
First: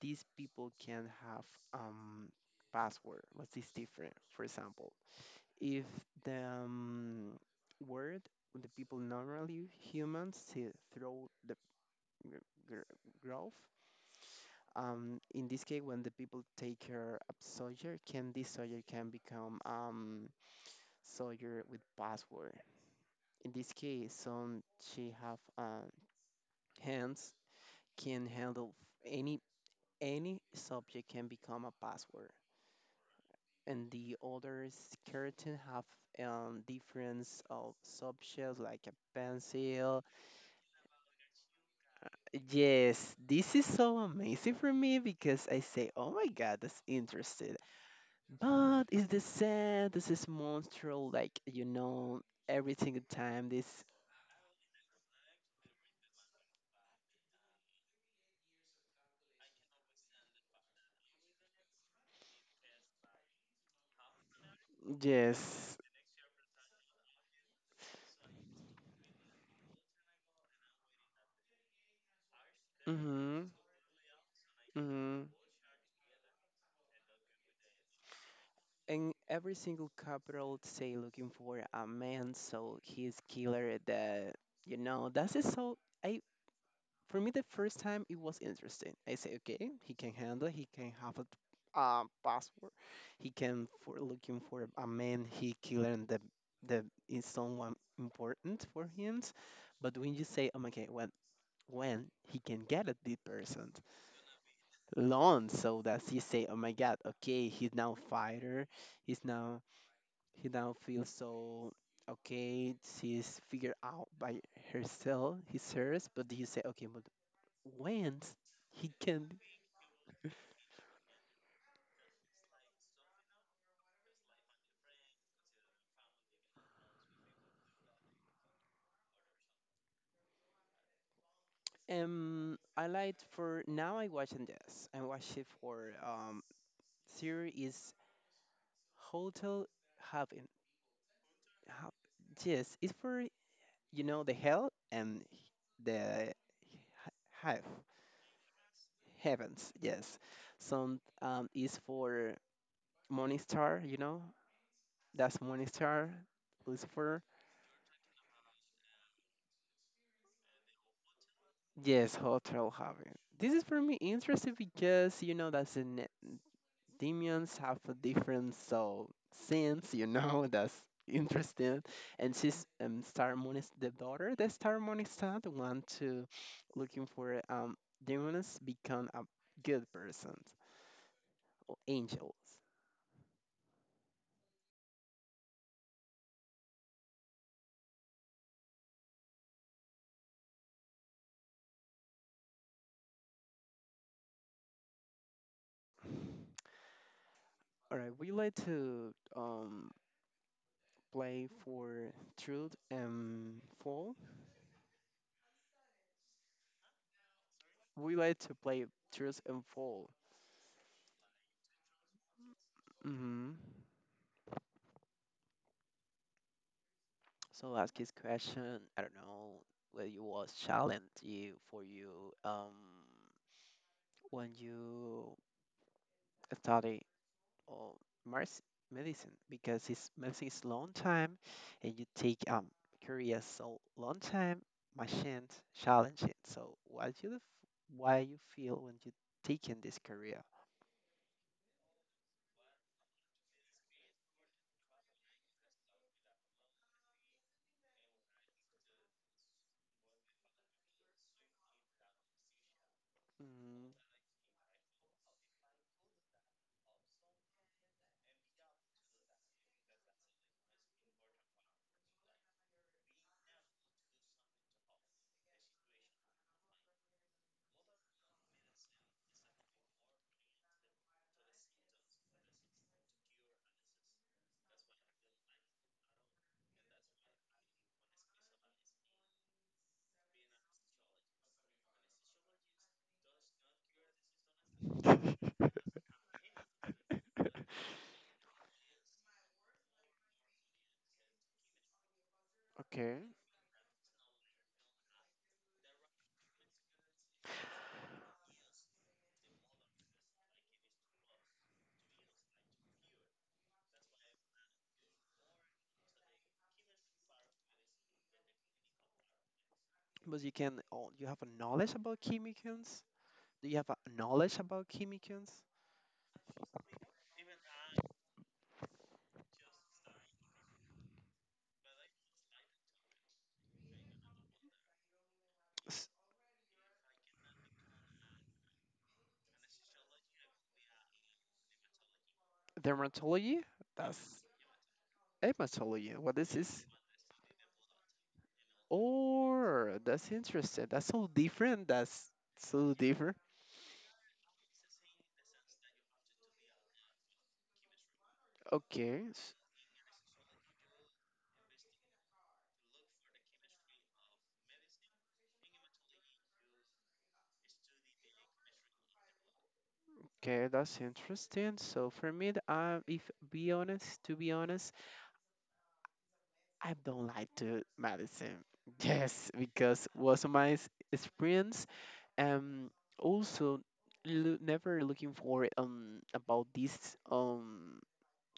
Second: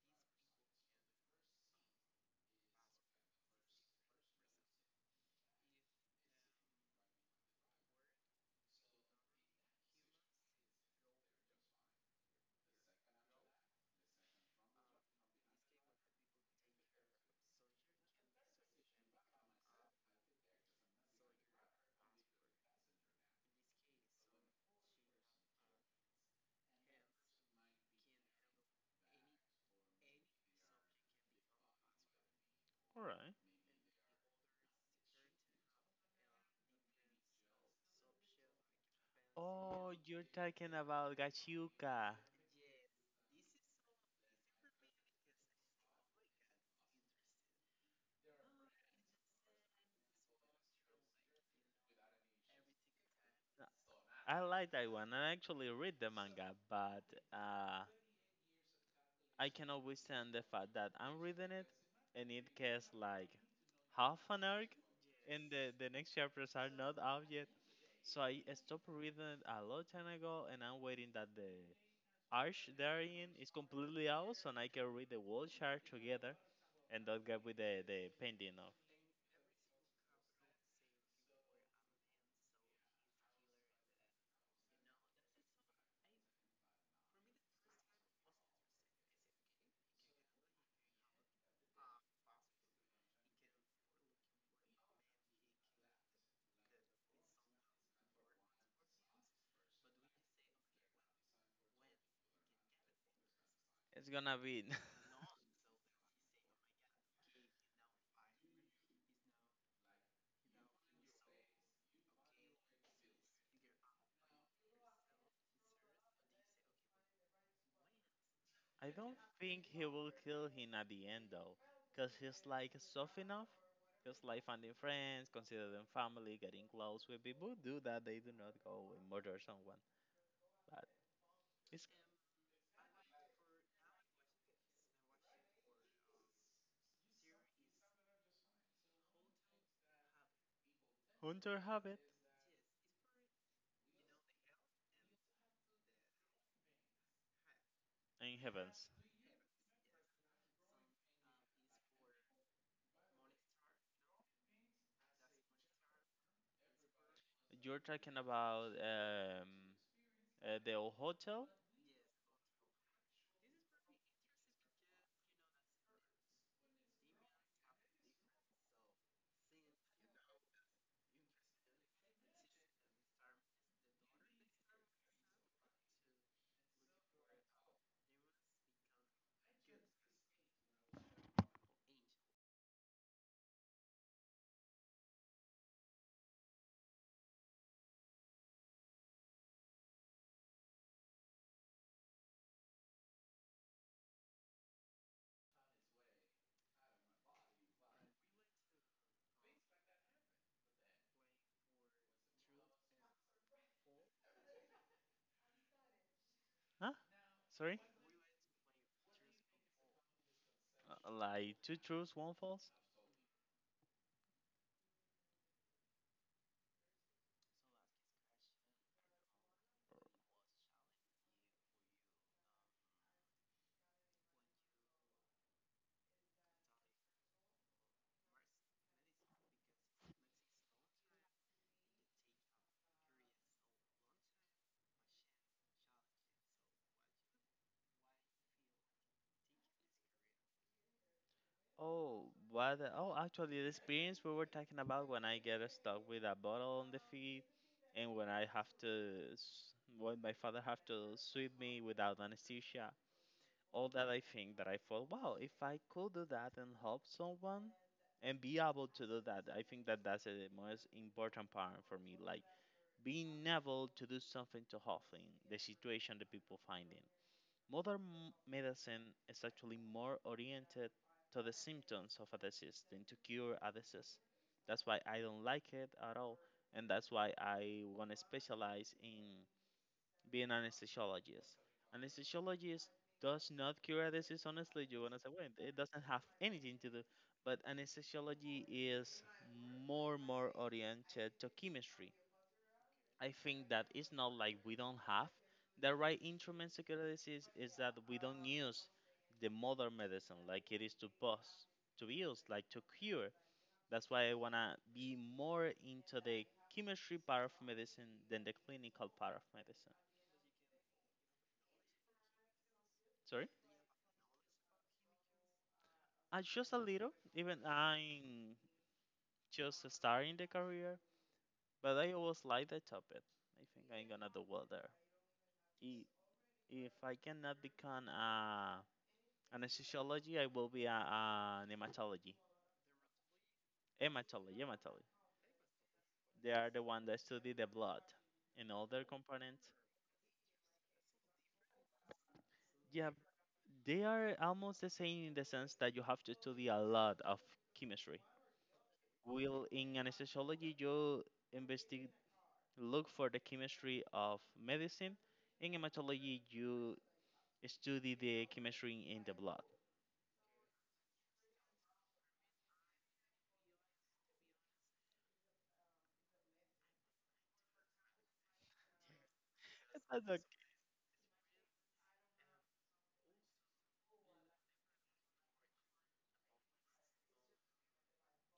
[SPEAKER 2] these people can have um password. What's this different? For example, if the um, word the people normally humans see through the gr- gr- growth, um, in this case when the people take care of soldier can this soldier can become um, soldier with password in this case some she have um, hands can handle any any subject can become a password
[SPEAKER 1] All right.
[SPEAKER 2] and the other keratin have um difference of subjects like a
[SPEAKER 1] Oh,
[SPEAKER 2] pencil.
[SPEAKER 1] you're talking about Gachuka.
[SPEAKER 2] Yes, this is so amazing for me because I say, oh my god, that's interesting. But it's the sad? This is monstral, like you know, every single time. This
[SPEAKER 1] I like that one. I actually read the manga, but uh, I cannot withstand the fact that I'm reading it and it gets like half an arc, and the,
[SPEAKER 2] yes.
[SPEAKER 1] the next chapters are not out yet. So I stopped reading it a long time ago and I'm waiting that the arc they're in
[SPEAKER 2] Mm-hmm.
[SPEAKER 1] is completely out so I can read the
[SPEAKER 2] Mm-hmm.
[SPEAKER 1] whole chart together and don't get with the, the painting of.
[SPEAKER 2] And every single capital say looking for a man, so he's killer. That you know, that's it. So I, for me, the first time it was interesting. I say, okay, he can handle. He can have a uh, password. He can for looking for a man. He killing the the is someone important for him. But when you say, oh my god, when when he can get a deep person
[SPEAKER 1] It's gonna be.
[SPEAKER 2] alone, so that he say, oh my god, okay, he's now fighter. He's now he now feels so okay. She's figured out by herself. He's hers. But you say, okay, but when
[SPEAKER 1] I
[SPEAKER 2] he
[SPEAKER 1] don't
[SPEAKER 2] can,
[SPEAKER 1] think he will kill him at the end though, because he's like soft enough. Just like finding friends, consider them family, getting close with people. Do that, they do not go and murder someone. But it's
[SPEAKER 2] um, I like for now. I watching this. I watch it for um series is Hotel Haven.
[SPEAKER 1] hunter
[SPEAKER 2] Ha-
[SPEAKER 1] habit
[SPEAKER 2] Yes, it's for you know the hell and the have
[SPEAKER 1] in heavens.
[SPEAKER 2] heavens. Yes, some um is for Morningstar. You know that's Morningstar. Lucifer.
[SPEAKER 1] You're talking about um, uh, the old hotel,
[SPEAKER 2] Yes, Hotel Haven. This is for me interesting because you know that's in demons have a different soul sins, you know, that's interesting. And she's um Star Moon is the daughter, the Star Moon is not the one to looking for um demons become a good person or angels. All right, we like to um play for truth and fall.
[SPEAKER 1] huh? Sorry,
[SPEAKER 2] We like to play truth and fall.
[SPEAKER 1] Uh, like two truths, one false.
[SPEAKER 2] Mm-hmm. So ask his question. I don't know whether you was challenge you for you um when you study or merc- medicine because it's medicine is long time and you take um curious so long time machine challenge it. So why you why you feel when you taking this career?
[SPEAKER 1] Oh, what? the- Oh, actually, the experience we were talking about when I get stuck with a bottle on the feet, and when I have to, s- when my father have to sweep me without anesthesia. All
[SPEAKER 2] Mm,
[SPEAKER 1] that, I think that I thought, wow, if I could do that and help someone, and be able to do that, I think that that's the most important part for me, like being able to do something to help in the situation the people finding. Modern medicine is actually more oriented to the symptoms of a disease than to cure a disease. That's why I don't like it at all, and that's why I want to specialize in being an anesthesiologist. Anesthesiologist does not cure a disease, honestly. You wanna say, wait, it doesn't have anything to do. But anesthesiology is more more oriented to chemistry.
[SPEAKER 2] okay,
[SPEAKER 1] I think that it's not like we don't have the right instrument psychoanalysis, is that we don't use the modern medicine like it is to bust, to use, like to cure. That's why I wanna be more into the chemistry part of medicine than the clinical part of medicine.
[SPEAKER 2] but you can oh, you have a knowledge about chemicals.
[SPEAKER 1] Sorry?
[SPEAKER 2] Do you have a knowledge about chemicals?
[SPEAKER 1] Uh, just a little. Even I'm just starting the career, but I always like the topic. I think I'm gonna do well there. I- If I cannot become a anesthesiology, I will be a, an hematology.
[SPEAKER 2] Dermatology? That's
[SPEAKER 1] Hematology, hematology.
[SPEAKER 2] hematology. What
[SPEAKER 1] They
[SPEAKER 2] is
[SPEAKER 1] are the
[SPEAKER 2] this?
[SPEAKER 1] one that study the blood and all their components.
[SPEAKER 2] Or that's interesting. That's so different. That's so
[SPEAKER 1] Yeah,
[SPEAKER 2] different.
[SPEAKER 1] they are almost the same in the sense that you have to study a lot of chemistry.
[SPEAKER 2] Okay. s-
[SPEAKER 1] Will in anesthesiology you investigate, look for the chemistry of medicine. In hematology, you study the chemistry in the blood.
[SPEAKER 2] Okay, that's interesting. So for me, th- uh, if be honest, to be honest, I don't like to medicine. Yes, because
[SPEAKER 1] That's okay.
[SPEAKER 2] was my s- experience. Um, also, loo- never looking for um about this um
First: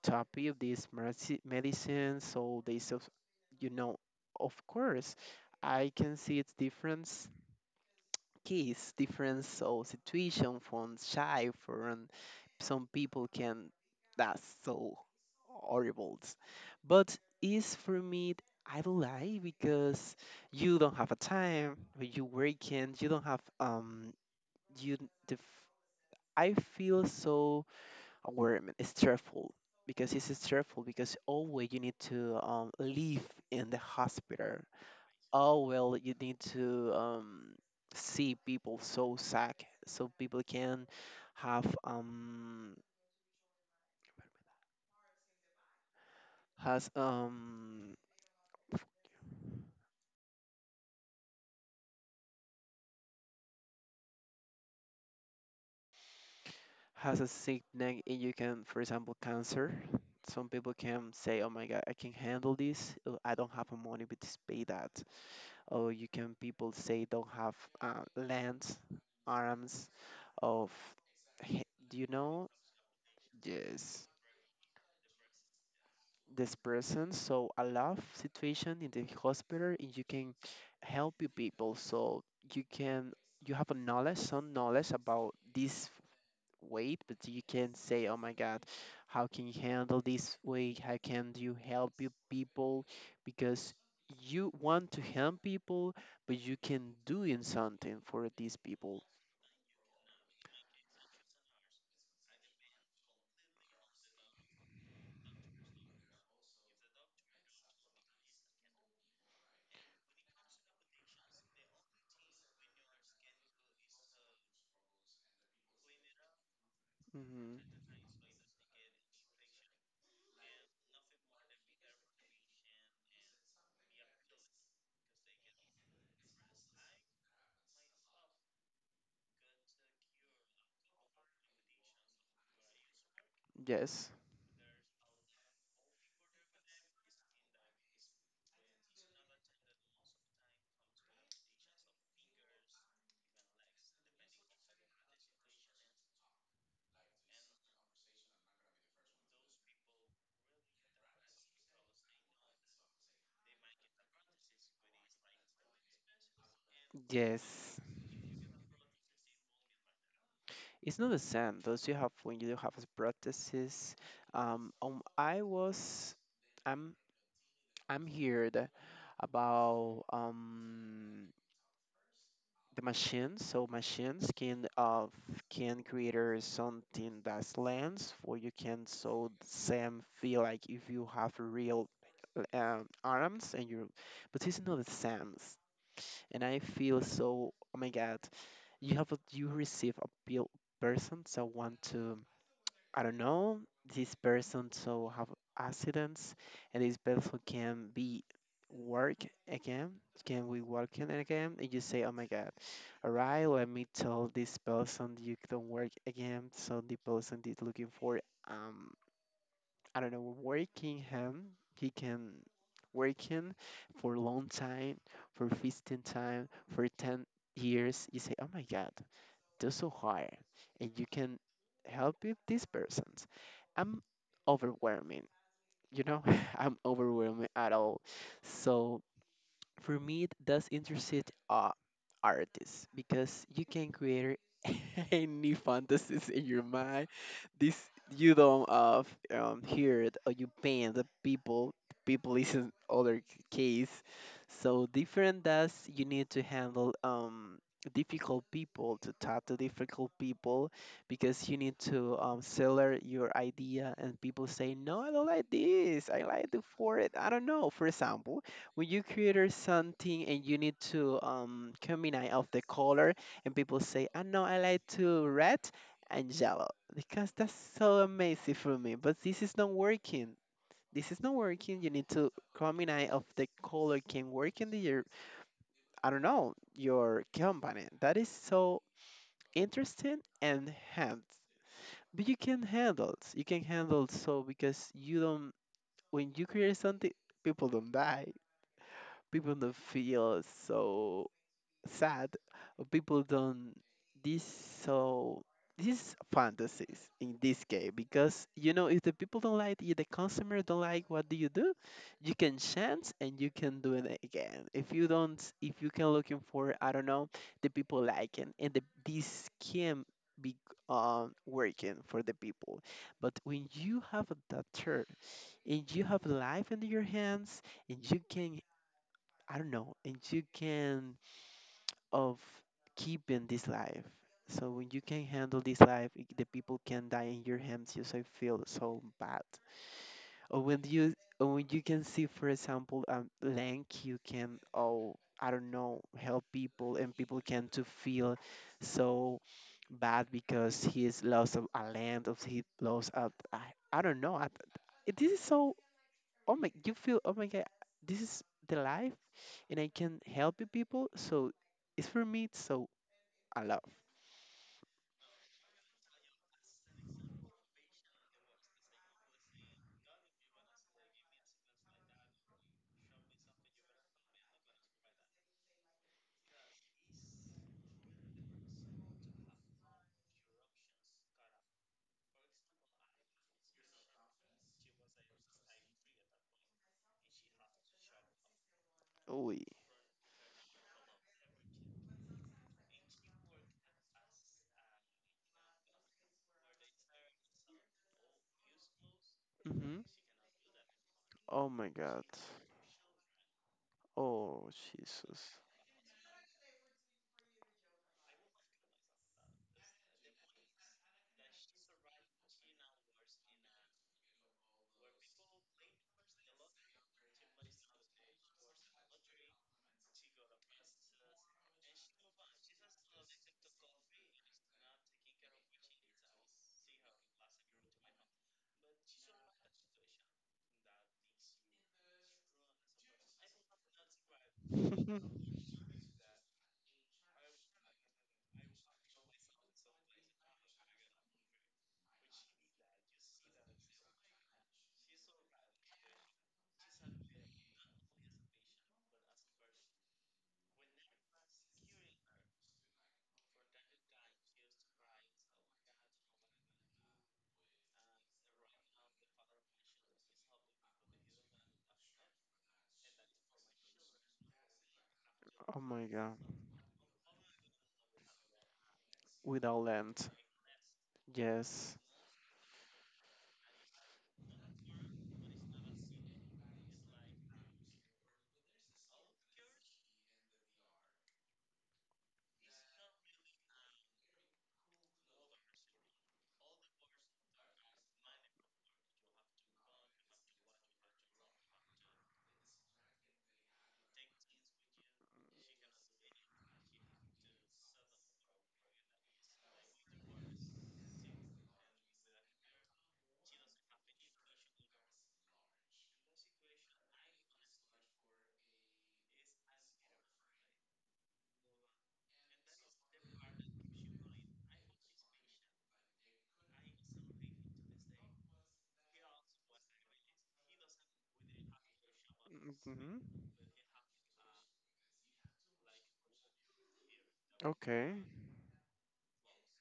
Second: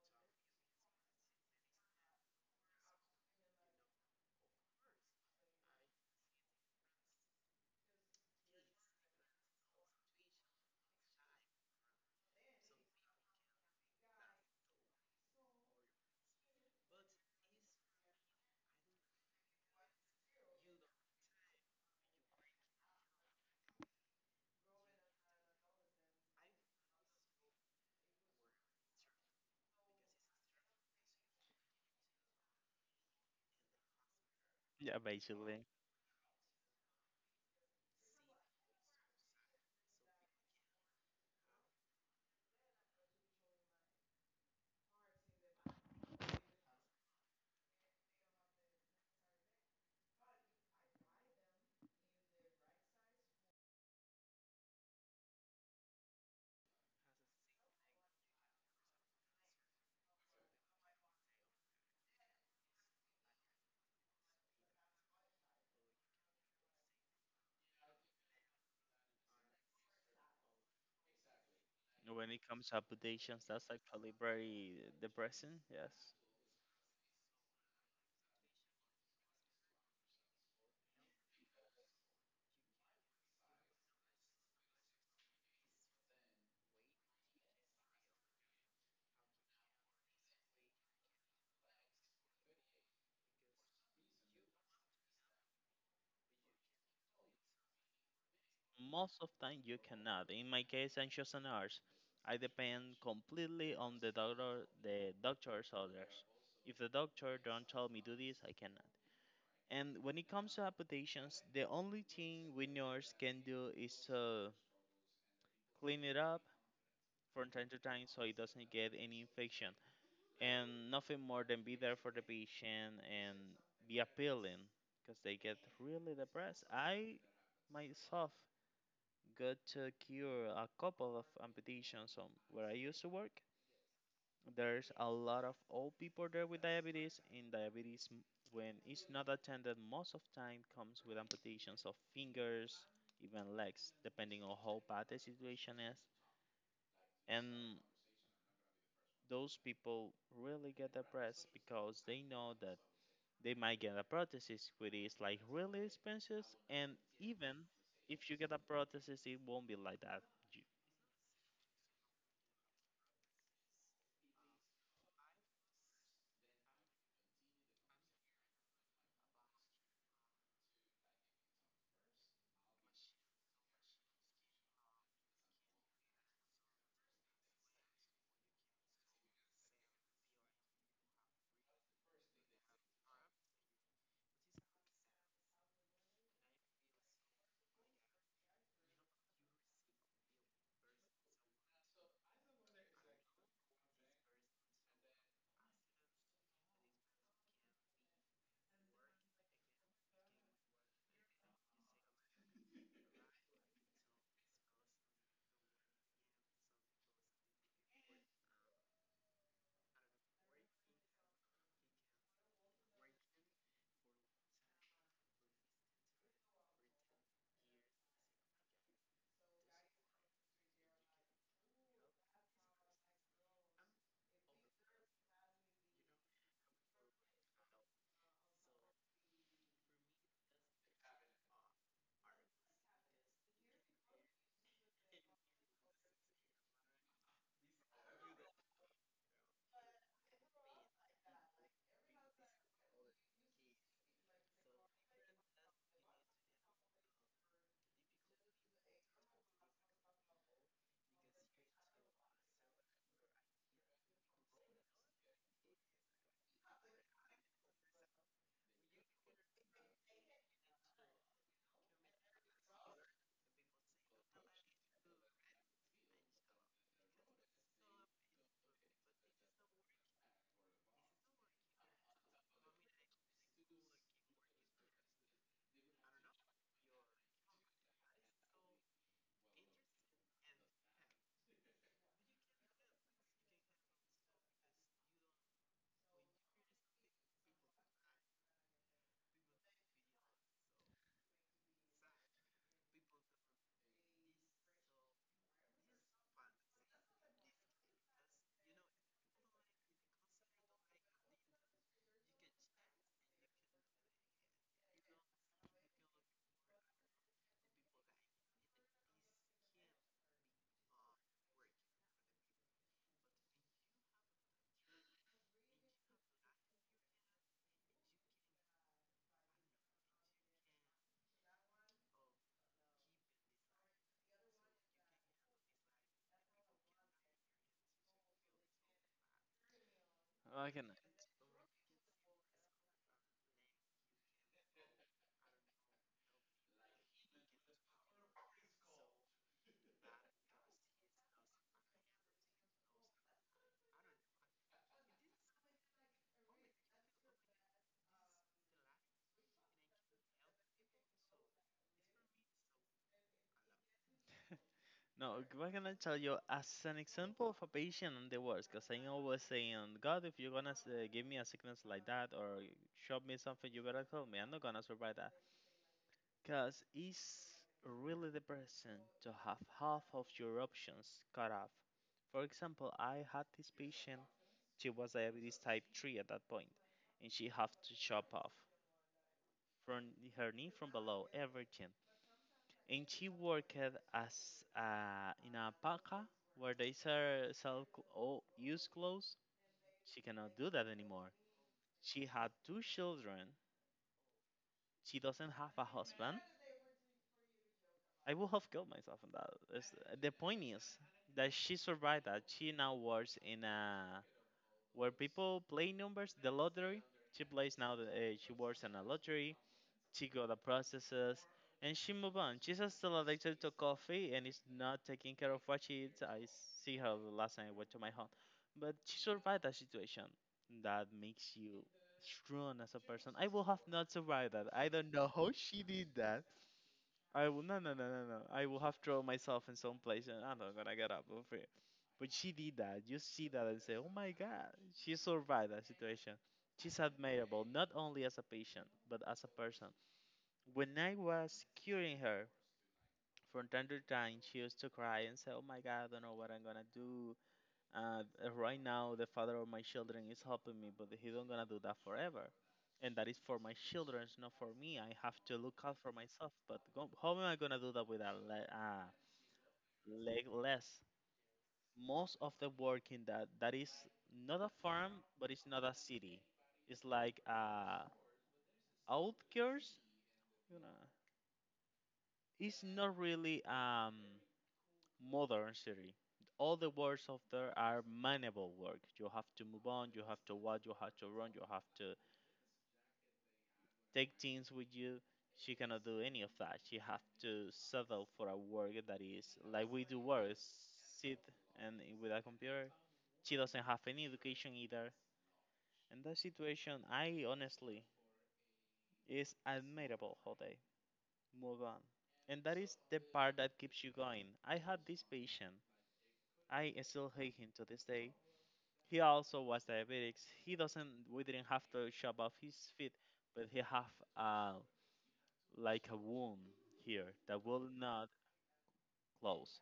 [SPEAKER 2] copy of these medici- medicines, so they self, you know, of course, I can see its difference case, difference so situation from shy from some people can, that's so horrible. But is for me I don't like because you don't have a time, you working, you don't have um you the f- I feel so environment. It's stressful because it's stressful because always you need to um, live in the hospital.
[SPEAKER 1] Yeah, basically.
[SPEAKER 2] Oh well, you need to um, see people so sick so people can have um has um has a sickness and you can for example cancer, some people can say, oh my god, I can handle this, uh, I don't have a money but just pay that, or you can people say don't have uh, legs, arms, of he- do you
[SPEAKER 1] When it
[SPEAKER 2] know,
[SPEAKER 1] comes to amputations, that's
[SPEAKER 2] yes,
[SPEAKER 1] actually very depressing.
[SPEAKER 2] this person. So a love situation in the hospital, and you can help you people. So you can you have a knowledge, some knowledge about this weight, but you can say, "Oh my God, how can you handle this weight? How can you help you people?" Because you want to help people, but you can do in something for these people.
[SPEAKER 1] Most of time you cannot. In my case, I anxious a nurse. I depend completely on the doctor, the doctor's orders. If the doctor don't tell me do this, I cannot. And when it comes to amputations, the only thing we nurse can do is to clean it up from
[SPEAKER 2] Hmm.
[SPEAKER 1] time to time so it doesn't get any infection. And nothing more than be there for the patient and be appealing because they get really depressed. I myself got to cure a couple of amputations on where I used to work.
[SPEAKER 2] Yes,
[SPEAKER 1] There's a lot of old people there with diabetes, and diabetes, m- when it's not attended, most of time comes with amputations of fingers, even legs, depending on how bad the situation is. And those people really get depressed because they know that they might get a prosthesis, which is like really expensive, and even
[SPEAKER 2] yes.
[SPEAKER 1] if you get a prosthesis, it won't be like that. You-
[SPEAKER 2] It's not the same. Those you have when you have prosthesis. Um, um, I was, I'm, I'm heard about um the machines. So machines can uh can create something that's lens where you can so same feel like if you have real um, arms and you but it's not the same. And I feel so oh my god, you have a, you receive a bill person so want to I don't know, this person so have accidents and this person can be work again, can we working again? And you say, oh my god, alright, let me tell this person you don't work again. So the person is looking for um I don't know, working him. He can working for a long time, for fifteen time, for ten years. You say, oh my god, do so hard and you can help with these persons. I'm overwhelming, you know, I'm overwhelming at all. So for me, it does interest uh, artists because you can create any fantasies in your mind, this you don't uh f- um hear it, or you pain the people. People is in other c- case, so different. That's you need to handle um difficult people, to talk to difficult people, because you need to um seller your idea, and people say, "No, I don't like this, I like the for it, I don't know." For example, when you create something and you need to um combine of the color, and people say, "I know, I like to red and yellow because that's so amazing for me." But this is not working. This is not working. You need to combine of the color can work in the your, I don't know your company. That is so interesting and hands. But you can handle it. You can handle so, because you don't, when you create something, people don't die. People don't feel so sad. People don't, this, so, this is fantasies in this case, because you know, if the people don't like you, the consumer don't like, what do you do? You can chance and you can do it again. If you don't, if you can looking for, I don't know, the people liking, and the, this can be, um, working for the people. But when you have that turn and you have life in your hands, and you can, I don't know, and you can, of keeping this life. So when you can handle this life, i- the people can die in your hands. You so feel so bad. Or
[SPEAKER 1] I can.
[SPEAKER 2] when you, or when you can see, for example, um, link you can, oh I don't know, help people, and people can to feel so bad because he is lost of a land, of he lost of, don't know. I, it- this is so, oh my, you feel, oh my God, this is the life, and I can help you people. So it's for me. It's so I love.
[SPEAKER 1] No, we're gonna tell you as an example of a patient and the worst, because I always saying, God, if you're gonna uh, give me a sickness like that, or show me something, you better tell me. I'm not gonna survive that, because it's really depressing to have half of your options cut off. For example, I had this patient; she was diabetes type three at that point, and she had to chop off
[SPEAKER 2] Oui.
[SPEAKER 1] from her knee from below everything, and she worked as, uh, in a paca where they sell sell cl- all used clothes.
[SPEAKER 2] Hmm.
[SPEAKER 1] She cannot do that anymore.
[SPEAKER 2] Oh my God.
[SPEAKER 1] She had two children.
[SPEAKER 2] Oh
[SPEAKER 1] She doesn't
[SPEAKER 2] Jesus.
[SPEAKER 1] have a husband. I would have killed myself on that. It's- the point is that she survived that. She now works in a where people play numbers, the lottery. She plays now. The, uh, she works in a lottery. She got the processes and she moved on. She's just still addicted to coffee and is not taking care of what she eats. I see her the last time I went to my home. But she survived that situation. That makes you strong as a person. I will have not survived that. I don't know how she did that. I will, no, no, no, no, no. I will have thrown myself in some place and I'm not gonna get up over it. But she did that. You see that and say, oh my god, she survived that situation. She's admirable, not only as a patient, but as a person. When I was curing her, from time to time she used to cry and say, "Oh my God, I don't know what I'm gonna do. Uh, uh, right now, the father of my children is helping me, but he don't gonna do that forever, and that is for my children, not for me. I have to
[SPEAKER 2] Oh
[SPEAKER 1] look out
[SPEAKER 2] my
[SPEAKER 1] for
[SPEAKER 2] God.
[SPEAKER 1] myself. But go- how am I gonna do that without le- uh,
[SPEAKER 2] Without land.
[SPEAKER 1] leg less?"
[SPEAKER 2] Yes.
[SPEAKER 1] Most of the work in that that is not a farm, but it's not a city. It's like uh, outskirts, you know. It's not really um modern city. All the words out there are manual work. You have to move on, you have to walk, you have to run, you have to take things with you. She cannot do any of that. She have to settle for a work that is like we do work, sit and with a computer. She doesn't have any education either. In that situation, I honestly is admirable how they move on. And that is the part that keeps you going. I had this patient. I still hate him to this day. He also was diabetics. He doesn't. We didn't have to shop off his feet,
[SPEAKER 2] Hmm.
[SPEAKER 1] but he have a like a wound here that will
[SPEAKER 2] Okay.
[SPEAKER 1] not close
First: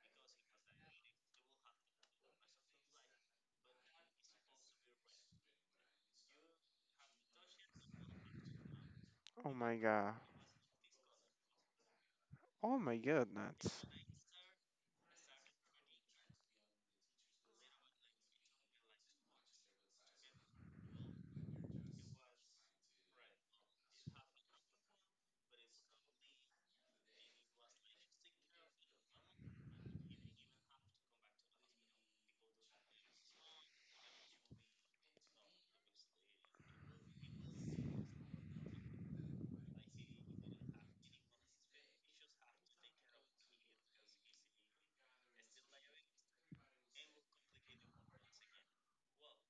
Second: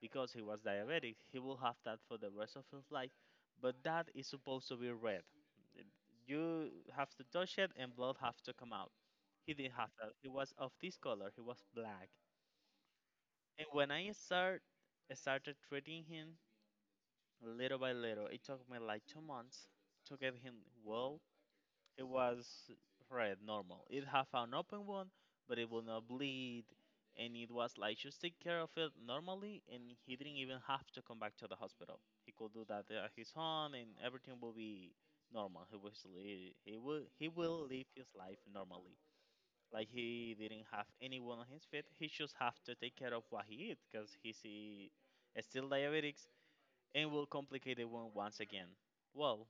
[SPEAKER 1] because he was diabetic. He will have that for the rest of his life, but that is supposed to be red. You have to touch it, and blood have to come out. He
[SPEAKER 2] Oh
[SPEAKER 1] didn't
[SPEAKER 2] my
[SPEAKER 1] have that.
[SPEAKER 2] God.
[SPEAKER 1] He was of this color. He was black.
[SPEAKER 2] Oh my
[SPEAKER 1] And
[SPEAKER 2] goodness.
[SPEAKER 1] when I start I started treating him little by little. It took me like two months to get him well. It was red, normal. It have an open wound, but it will not bleed. And it was like just take care of it normally, and he didn't even have to come back to the hospital. He could do that at his home, and everything will be normal. He will li- he will he will live his life normally. Like he didn't have anyone on his feet. He just have to take care of what he eat, cause he's eh, still diabetics, and will complicate the wound once again. Well,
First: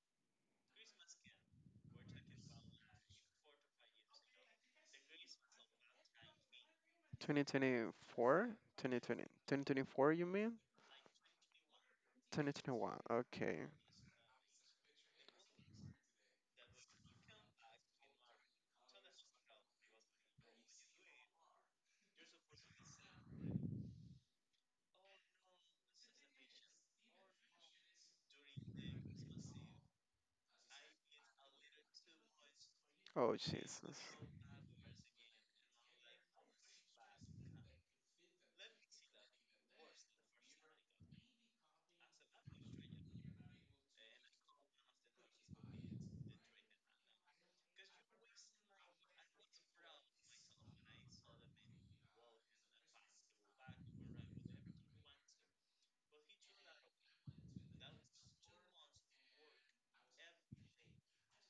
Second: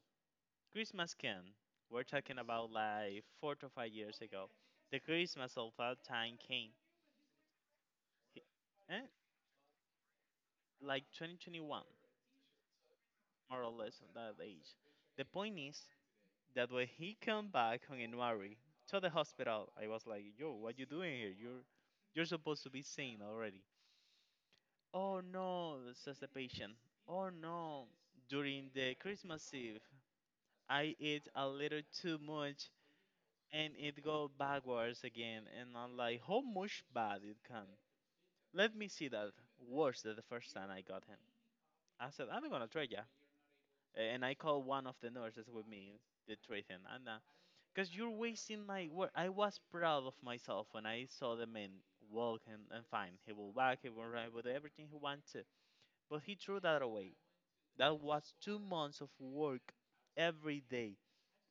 [SPEAKER 1] Christmas can. We're talking about like four to five years ago. The Christmas of that time came. He-
[SPEAKER 2] twenty twenty-four?
[SPEAKER 1] eh?
[SPEAKER 2] twenty twenty. twenty twenty-four, you mean?
[SPEAKER 1] Like twenty twenty-one,
[SPEAKER 2] twenty twenty-one.
[SPEAKER 1] more
[SPEAKER 2] Okay.
[SPEAKER 1] or less, on that age. The point is that when he came back on January to the hospital, I was like, "Yo, what you doing here? You're you're supposed to be sane already." Oh no, says the patient. Oh no, during the Christmas Eve, I ate a little too much
[SPEAKER 2] Oh
[SPEAKER 1] and
[SPEAKER 2] Jesus.
[SPEAKER 1] it go backwards again. And I'm like, how much bad it can? Let me see that. Worse than the first time I got him. I said I'm gonna trade ya, and I called one of the nurses with me to trade him, and uh, because you're wasting my work. I was proud of myself when I saw the man walk, and, and fine. He will walk, he will ride with everything he wants to, but he threw that away. That was two months of work, every day,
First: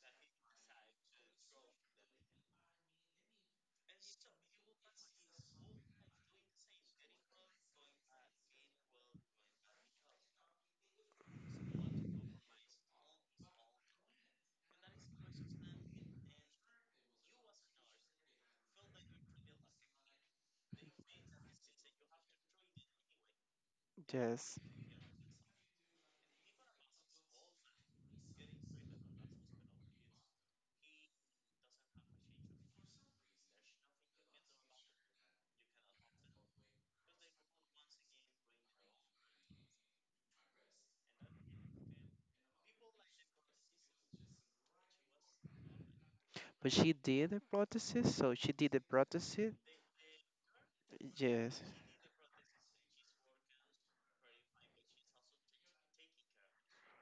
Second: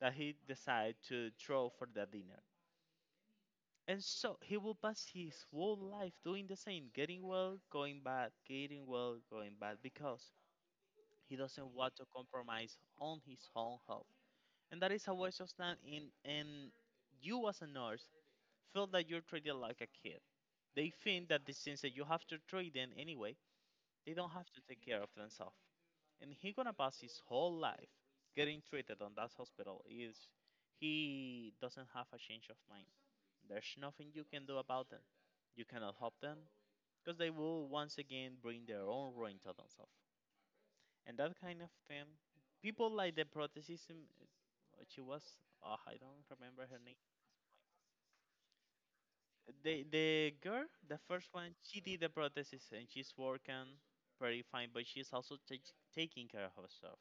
[SPEAKER 1] that he decided to throw for the dinner. And so he will pass his whole life doing the same, getting well, going bad, getting well, going bad, because he doesn't want to compromise on his own health. And that is a waste of time. In and you as a nurse feel that you're treated like a kid. They think that the things that you have to treat them anyway, they don't have
[SPEAKER 2] Yes.
[SPEAKER 1] to take care of themselves. And he gonna pass his whole life getting treated on that hospital is he doesn't have a change of mind. There's nothing you can do about them. You cannot help them, because they will once again bring their own ruin to themselves. And that kind of thing, people like the Protestantism, uh, she was, oh, I don't remember
[SPEAKER 2] But
[SPEAKER 1] her
[SPEAKER 2] she
[SPEAKER 1] name.
[SPEAKER 2] did a prosthesis, so she did a prosthesis.
[SPEAKER 1] The the girl, the first one,
[SPEAKER 2] Yes.
[SPEAKER 1] she did the prosthesis and she's working pretty fine, but she's also tak- taking care of herself.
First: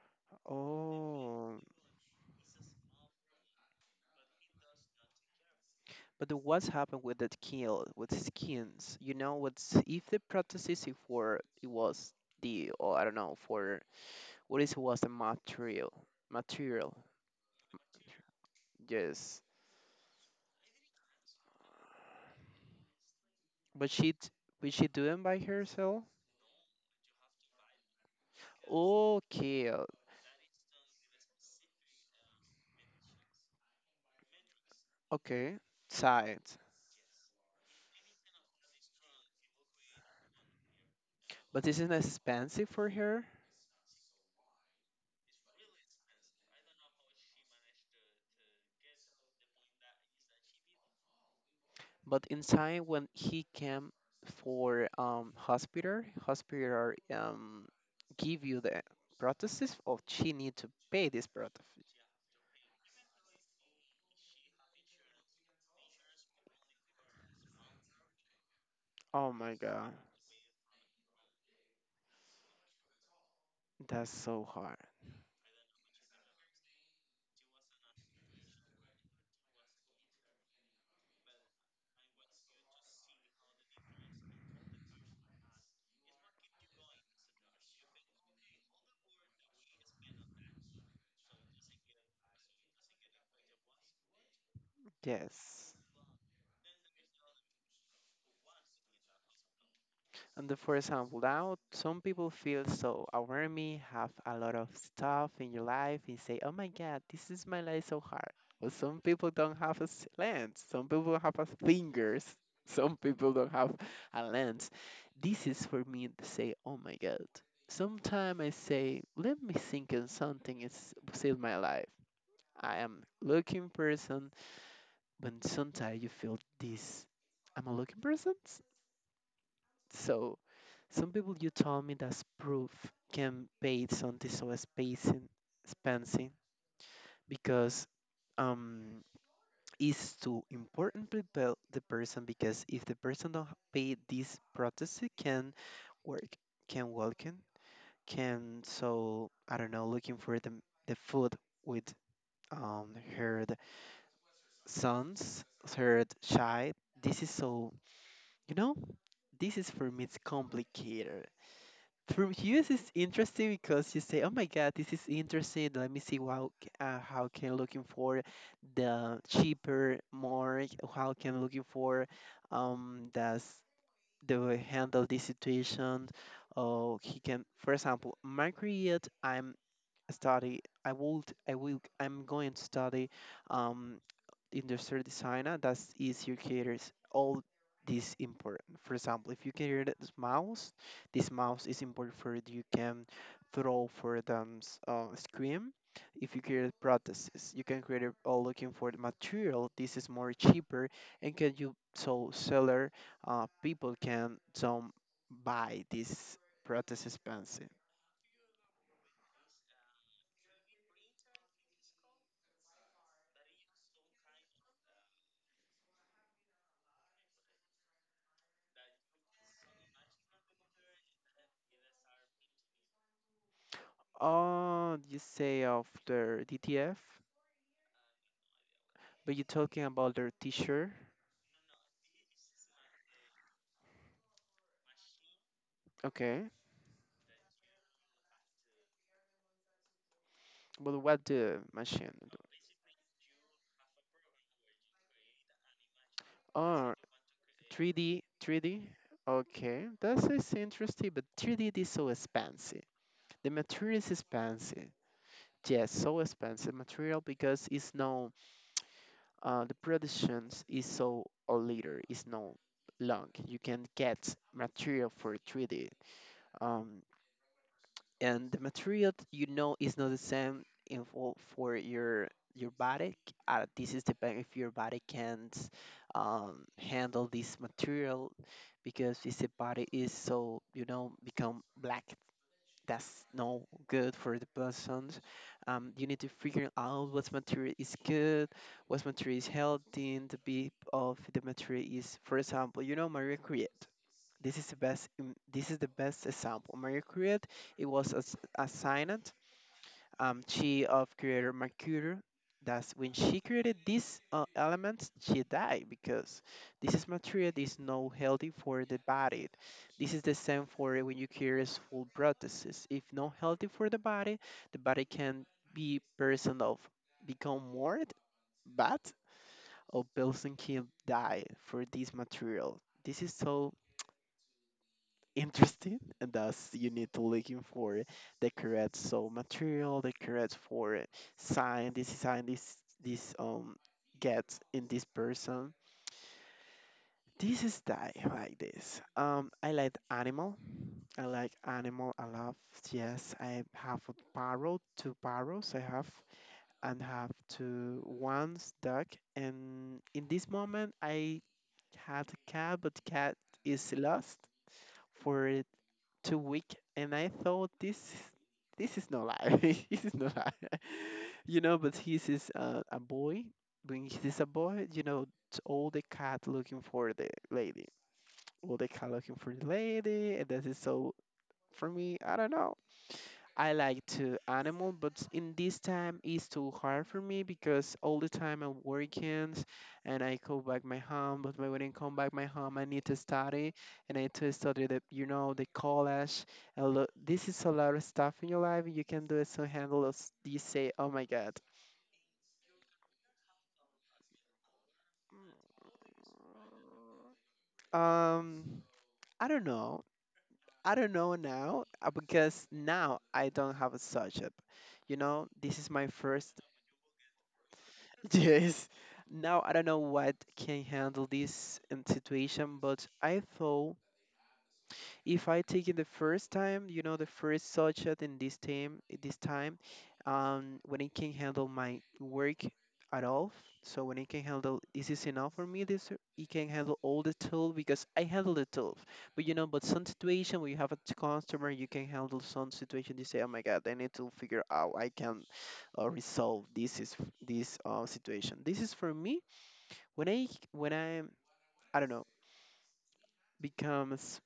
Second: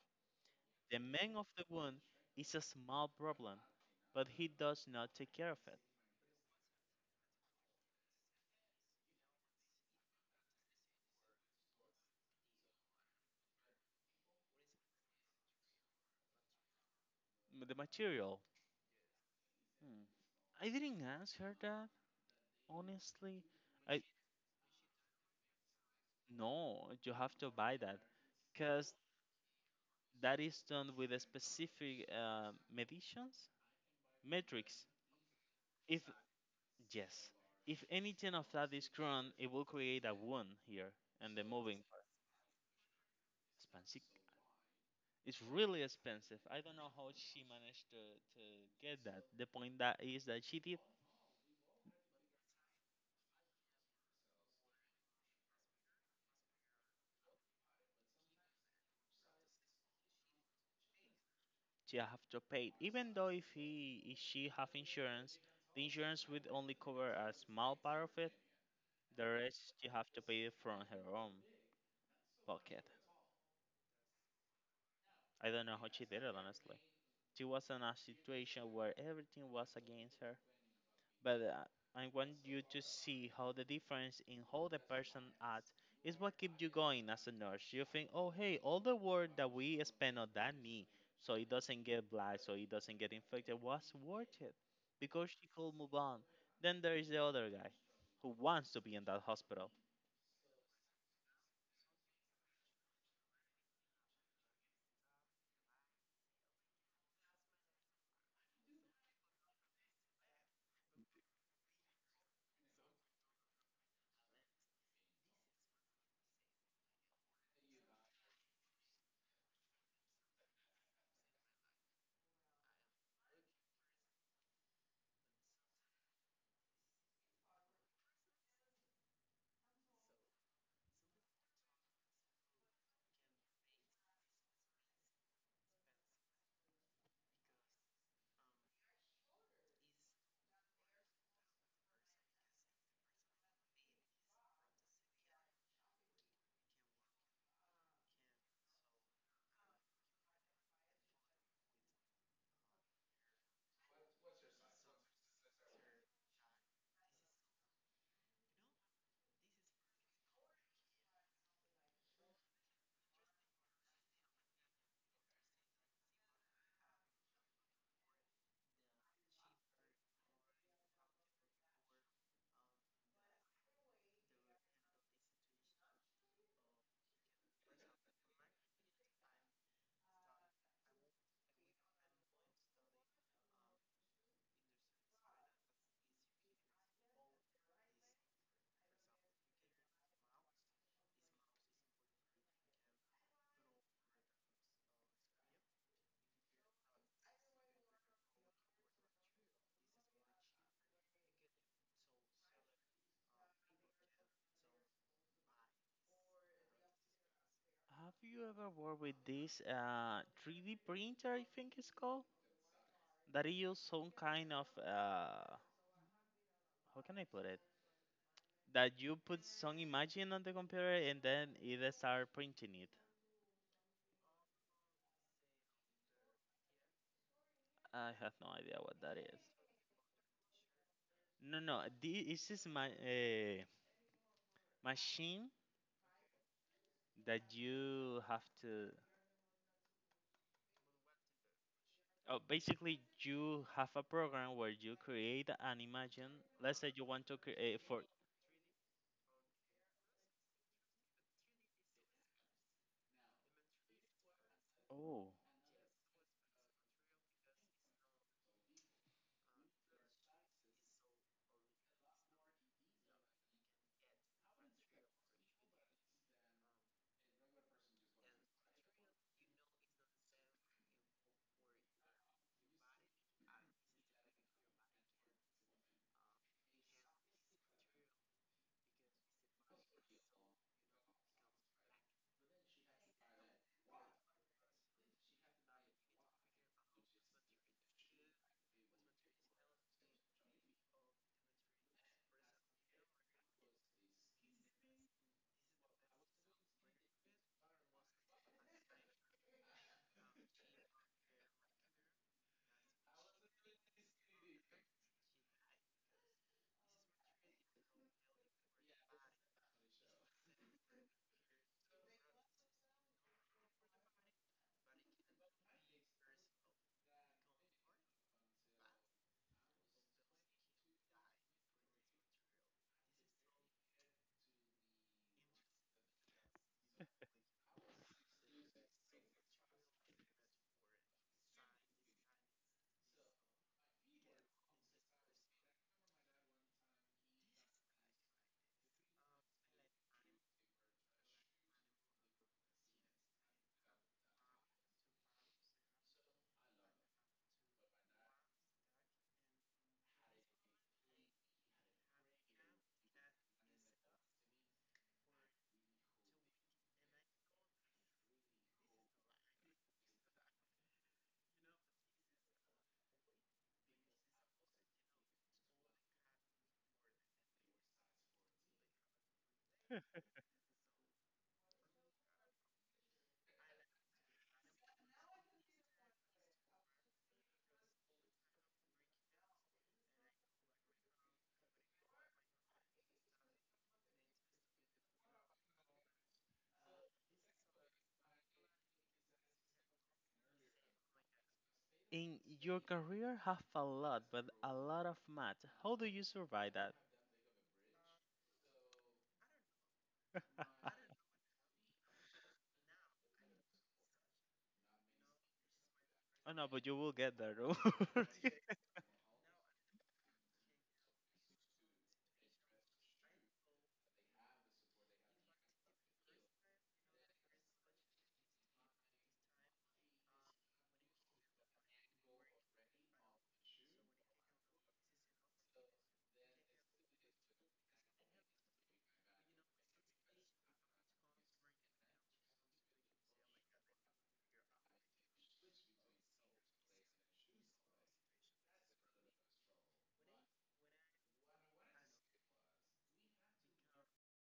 [SPEAKER 1] The man of
[SPEAKER 2] Oh.
[SPEAKER 1] the wound is a small problem, but he does not take care of it.
[SPEAKER 2] But the- what's happened with that keel, with skins? You know, what's if the prosthesis, if for it was the, or I don't know, for what is it, was the material, material.
[SPEAKER 1] M- The material.
[SPEAKER 2] Yes,
[SPEAKER 1] Hmm. I didn't ask her that, honestly.
[SPEAKER 2] but
[SPEAKER 1] I
[SPEAKER 2] she t- but she doing by herself.
[SPEAKER 1] No, you have to buy that because
[SPEAKER 2] Okay,
[SPEAKER 1] that is done with a specific uh, meditions metrics.
[SPEAKER 2] okay,
[SPEAKER 1] If
[SPEAKER 2] side.
[SPEAKER 1] yes, if anything of that is grown, it will create a one here and the
[SPEAKER 2] But
[SPEAKER 1] moving
[SPEAKER 2] isn't it
[SPEAKER 1] part.
[SPEAKER 2] expensive for her?
[SPEAKER 1] Expensive. It's really expensive. I don't know how she managed to, to get that. The point that is that she did.
[SPEAKER 2] But in time, when he came for um hospital, hospital um give you the prosthesis, or she need to pay this prosthesis?
[SPEAKER 1] She have to pay. Even though if he if she have insurance, the insurance would only cover a small part of it. The
[SPEAKER 2] Oh my
[SPEAKER 1] rest she
[SPEAKER 2] God.
[SPEAKER 1] have to pay it from her own pocket.
[SPEAKER 2] That's so hard.
[SPEAKER 1] I don't know how she did it honestly. She was in a situation where everything was against her. But uh, I want you to see how the difference in how the person acts is what keeps you going as a nurse. You think, oh, hey, all the work that we spend on that knee so it doesn't get black, so it doesn't get infected was worth it because she could
[SPEAKER 2] Yes.
[SPEAKER 1] move on. Then there is the other guy who wants to be in that hospital.
[SPEAKER 2] And the first example out, some people feel so overwhelmed, have a lot of stuff in your life, and say, "Oh my God, this is my life so hard." But some people don't have a s- lens. Some people have a fingers. Some people don't have a lens. This is for me to say, "Oh my God." Sometimes I say, "Let me think in something is save my life." I am looking person, but sometimes you feel this. I'm a looking person, so some people, you told me that proof, can pay something so expensive, expensive, because um is to important people, the person, because if the person don't pay this protest, it can work, can walk in, can so, I don't know, looking for the the food, with um her the sons, her child. This is so, you know, this is for me, it's complicated. For you, this is interesting, because you say, "Oh my God, this is interesting, let me see how c- uh, how can looking for the cheaper more, how can looking for, um that's, they will handle this situation." Or he can, for example, my career, I'm study I would I will I'm going to study, um industrial design, and that's easier caters all this import. For example, if you cater this mouse, this mouse is important for it, you can throw for the, um, s- uh, screen. If you create prosthesis, you can create it all looking for the material. This is more cheaper, and can you so seller, uh, people can some buy this prosthesis pencil.
[SPEAKER 1] Have you ever worked with this uh, three D printer, I think it's called? That it use some kind of, uh, how can I put it? That you put some imagine on the computer and then it start printing it.
[SPEAKER 2] Oh, you say of their D T F,
[SPEAKER 1] I have no idea what that
[SPEAKER 2] but
[SPEAKER 1] is.
[SPEAKER 2] you're talking about their T-shirt.
[SPEAKER 1] No, no, thi- this is my uh, machine
[SPEAKER 2] Okay.
[SPEAKER 1] that you have to.
[SPEAKER 2] But what the machine
[SPEAKER 1] Oh,
[SPEAKER 2] do?
[SPEAKER 1] basically, you have a program where you create an imagine. Let's say
[SPEAKER 2] Oh,
[SPEAKER 1] you want to create for.
[SPEAKER 2] three D, three D. Okay, that is interesting, but three D is so expensive. The material is expensive.
[SPEAKER 1] Oh,
[SPEAKER 2] Yes, so expensive material, because it's no, uh, the productions is so a liter, it's no long. You can get material for three D. Um, and the material that you know is not the same in for, for your your body, c- uh, this is depend if your body can't, um, handle this material, because if the body is so, you know, become black, that's no good for the persons. um, you need to figure out what material is good, what material is healthy, and the bit of the material is, for example, you know, Maria Curie. This is the best. im- This is the best example. Marie Curie, it was a, s- a scientist, um, she of creator Mercury. That's when she created these uh, elements, she died because this is material that is not healthy for the body. This is the same for when you create full prosthesis. If not healthy for the body, the body can be, person of, become more bad, or person can die for this material. This is so interesting, and thus you need to looking for the correct so material, the correct for sign, this sign, this this um gets in this person. This is die like this. Um I like animal, I like animal a lot. Yes, I have a parrot, two parrots I have, and have two one's duck. And in this moment I had a cat, but cat is lost, for too weak, and I thought this is- this is no lie, this is no lie, you know. But he's is uh, a boy. When he's a boy, you know, it's all the cat looking for the lady, all the cat looking for the lady, and this is so. For me, I don't know. I like to animal, but in this time it's too hard for me, because all the time I'm working, and I go back my home, but when I come back my home, I need to study, and I need to study the, you know, the college. A lot, this is a lot of stuff in your life. You can do it to handle us. You say, oh my God.
[SPEAKER 1] in your career, have a lot, but a lot of math. How do you survive that?
[SPEAKER 2] Um, I don't know. I don't know now, uh, because now I don't have a subject. You know, this is my
[SPEAKER 1] Oh
[SPEAKER 2] first.
[SPEAKER 1] no, but you will get there. Don't worry.
[SPEAKER 2] Yes. Now I don't know what can handle this, um, situation, but I thought, if I take it the first time, you know, the first shot in this time, this time, um, when it can handle my work at all. So when it can handle, this is enough for me. This it can handle all the tool, because I handle the tool. But you know, but some situation where you have a t- customer, you can handle some situation. You say, "Oh my God, I need to figure out I can, uh, resolve this is this uh, situation." This is for me, when I when I I don't know becomes.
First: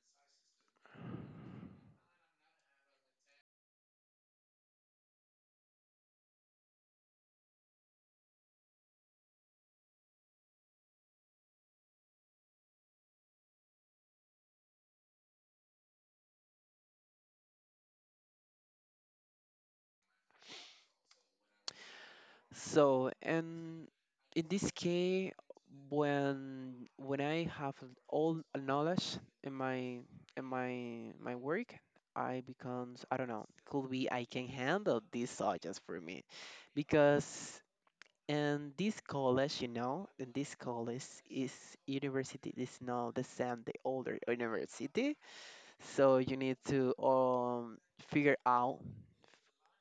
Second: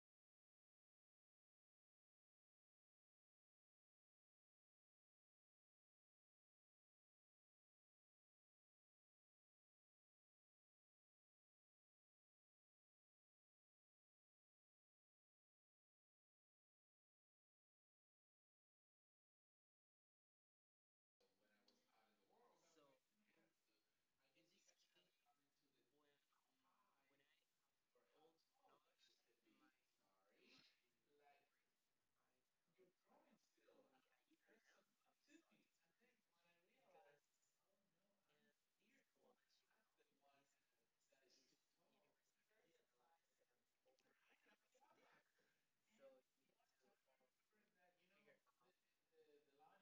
[SPEAKER 2] So, and in this case, when when I have all a knowledge in my in my my work, I becomes, I don't know, could be I can handle these subjects for me, because in this college, you know, in this college is university, is not the same the older university, so you need to um figure out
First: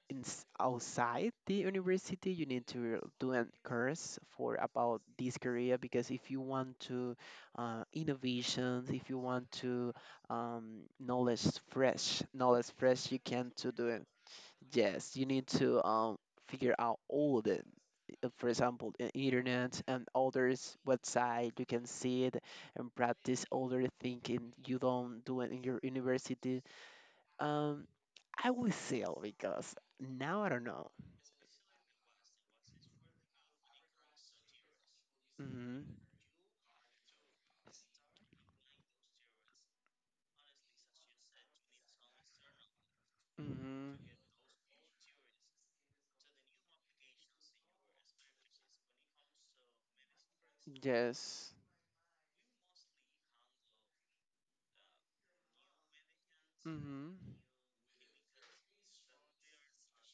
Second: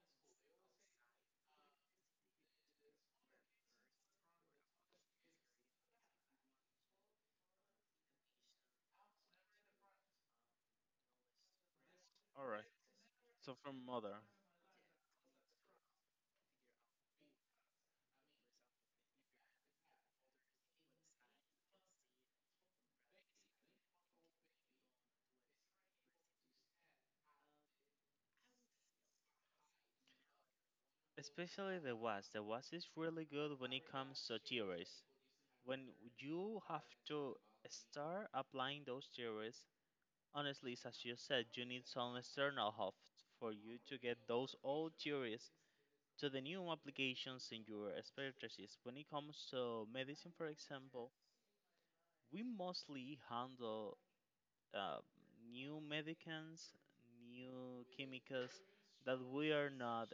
[SPEAKER 2] in, s- outside the university, you need to do a course for about this career, because if you want to uh, innovations, if you want to um, knowledge fresh,
[SPEAKER 1] All
[SPEAKER 2] knowledge
[SPEAKER 1] right.
[SPEAKER 2] fresh, you can
[SPEAKER 1] So
[SPEAKER 2] to
[SPEAKER 1] from
[SPEAKER 2] do it.
[SPEAKER 1] mother.
[SPEAKER 2] Yes, you need to um, figure out all the, uh, for example, the internet and others website, you can see it, and practice other thinking you don't do it in your university, um, I will seal because now I don't know.
[SPEAKER 1] Especially the was. The was is really good when it comes to theories. When
[SPEAKER 2] Mm-hmm.
[SPEAKER 1] you have to start applying those theories, honestly, it's as you said, you need some external help for you to
[SPEAKER 2] Mm-hmm.
[SPEAKER 1] get those old theories to the new applications in your expertise. When it comes to medicine, for example,
[SPEAKER 2] Yes.
[SPEAKER 1] we mostly handle uh, new medicines,
[SPEAKER 2] Mm-hmm.
[SPEAKER 1] new chemicals that we are not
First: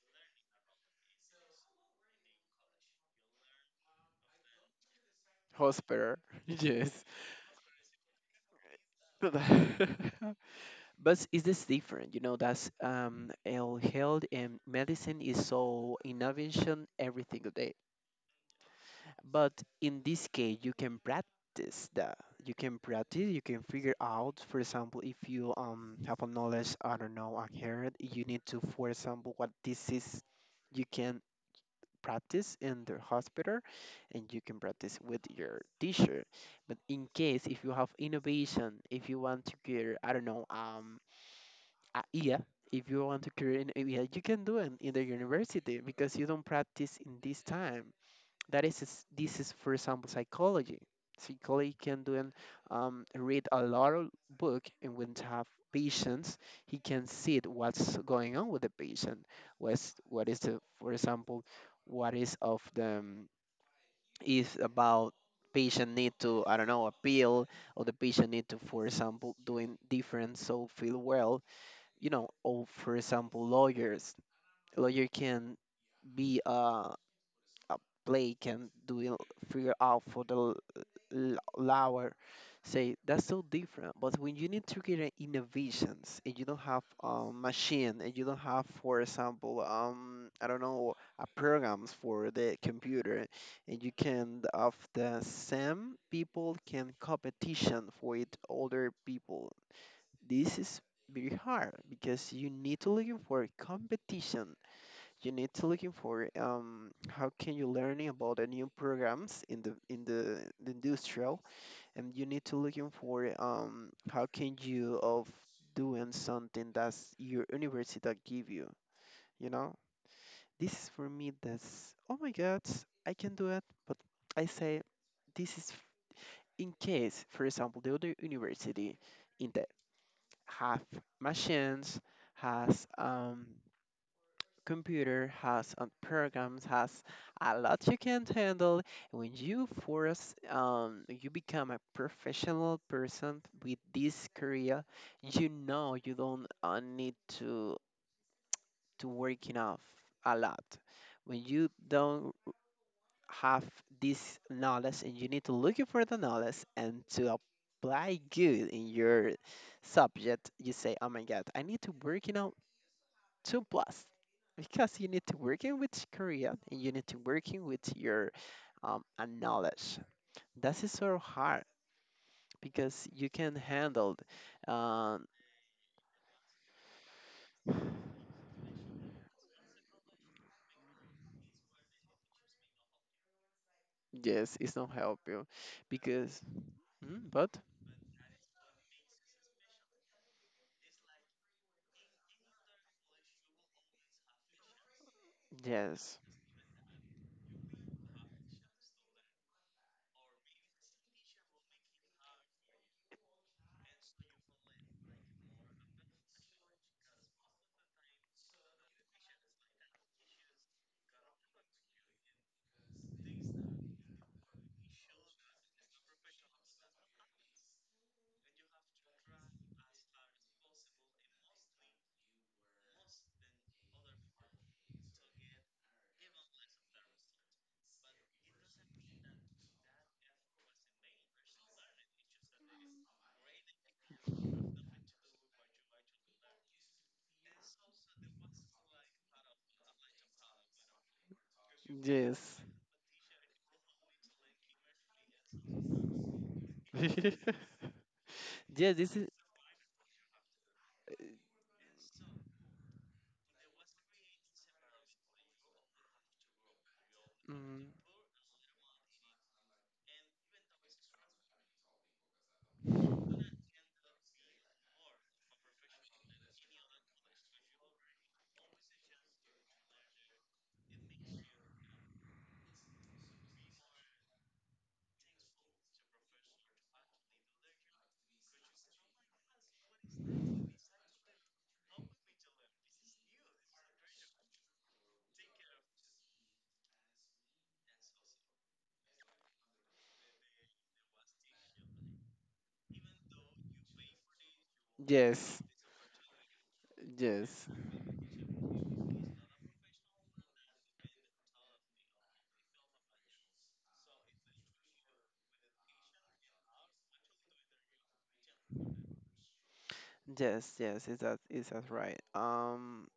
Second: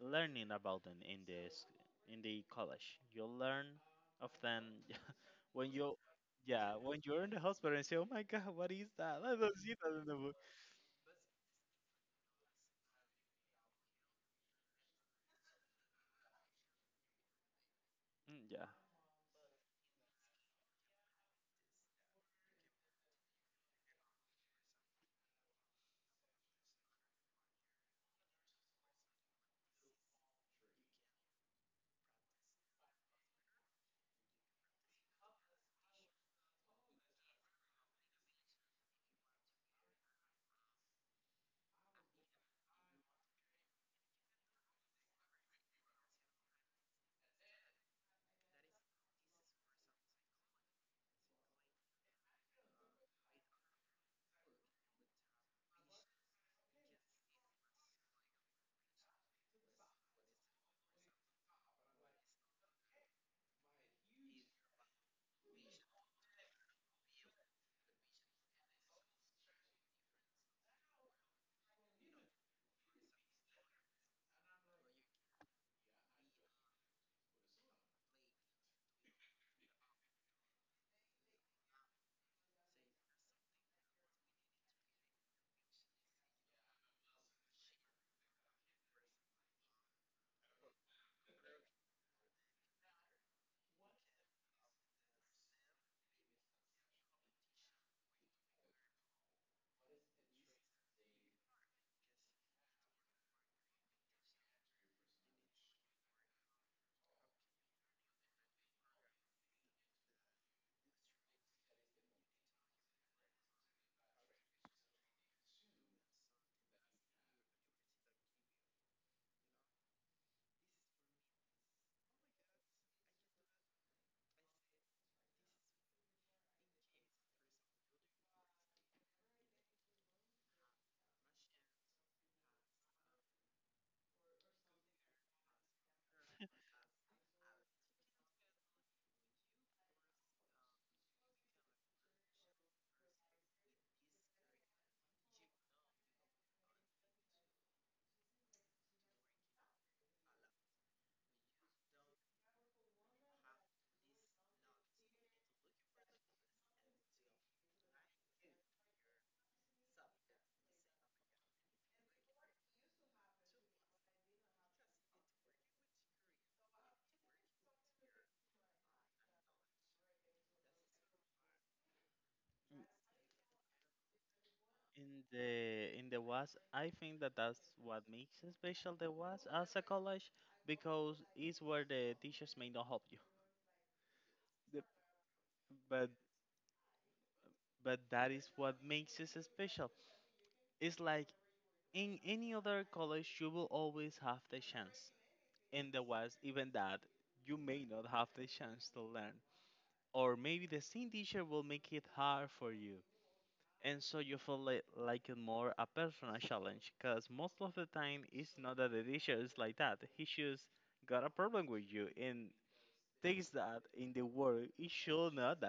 [SPEAKER 1] learning about them in this in the college. You learn of them when you
[SPEAKER 2] Hospital.
[SPEAKER 1] yeah when
[SPEAKER 2] Yes.
[SPEAKER 1] you're in the hospital and say, "Oh my God, what is that? I
[SPEAKER 2] But
[SPEAKER 1] don't see that in the book."
[SPEAKER 2] is this different? You know, that's um, el- health and medicine is so innovation every single day.
[SPEAKER 1] Mm, yeah,
[SPEAKER 2] But in this case, you can practice that. You can practice. You can figure out. For example, if you um have a knowledge, I don't know, a hair, you need to, for example, what this is. You can practice in the hospital, and you can practice with your teacher, but in case if you have innovation, if you want to cure, I don't know, um a yeah, if you want to cure an idea, you can do it in the university because you don't practice in this time. That is, is- this is, for example, psychology. Psychology can do, and um, read a lot of book, and when to have patients, he can see it, what's going on with the patient. What's what is the, for example, what is of them is about patient need to, I don't know appeal, or the patient need to, for example, doing different so feel well. You know, or for example, lawyers. Lawyer can be a uh, play can do it. Figure out for the l- l- lower, say, that's so different. But when you need to get an innovations and you don't have a machine and you don't have, for example, um I don't know, a programs for the computer, and you can of the same people can competition with older people, this is very hard because you need to look for competition. You need to looking for um, how can you learning about the new programs in the in the, the industrial. And you need to looking for um, how can you of doing something that's your university that give you, you know, this is for me, that's, oh my God, I can do it. But I say this is, in case, for example, the other university in the have machines, has um, computer has, and programs has a lot, you can't handle. When you force, um, you become a professional person with this career, you know you don't uh, need to to work enough a lot. When you don't have this knowledge and you need to look for the knowledge and to apply good in your subject, you say, "Oh my God, I need to work, you two plus, because you need to work in with Korea and you need to work in with your um, uh, knowledge. That is so hard
[SPEAKER 1] in
[SPEAKER 2] because you can handle."
[SPEAKER 1] in
[SPEAKER 2] Um,
[SPEAKER 1] the in the was I think that that's what makes it special, the was as a college, because it's where the teachers may not help you.
[SPEAKER 2] yes, it's
[SPEAKER 1] The-
[SPEAKER 2] not help you
[SPEAKER 1] But
[SPEAKER 2] because, mm, but
[SPEAKER 1] but that is what makes it special. It's like in any other college, you will always have the chance, and the
[SPEAKER 2] yes,
[SPEAKER 1] was even that you may not have the chance to learn. Or maybe the same teacher will make it hard for you. And so you feel like, like it more a personal challenge because most of the time it's not that the teacher is like that. He just got a problem with you and takes that in the world. It should not
[SPEAKER 2] yes. Yes. This is, mm, yes, yes, yes, yes. Is that, is that right? Um.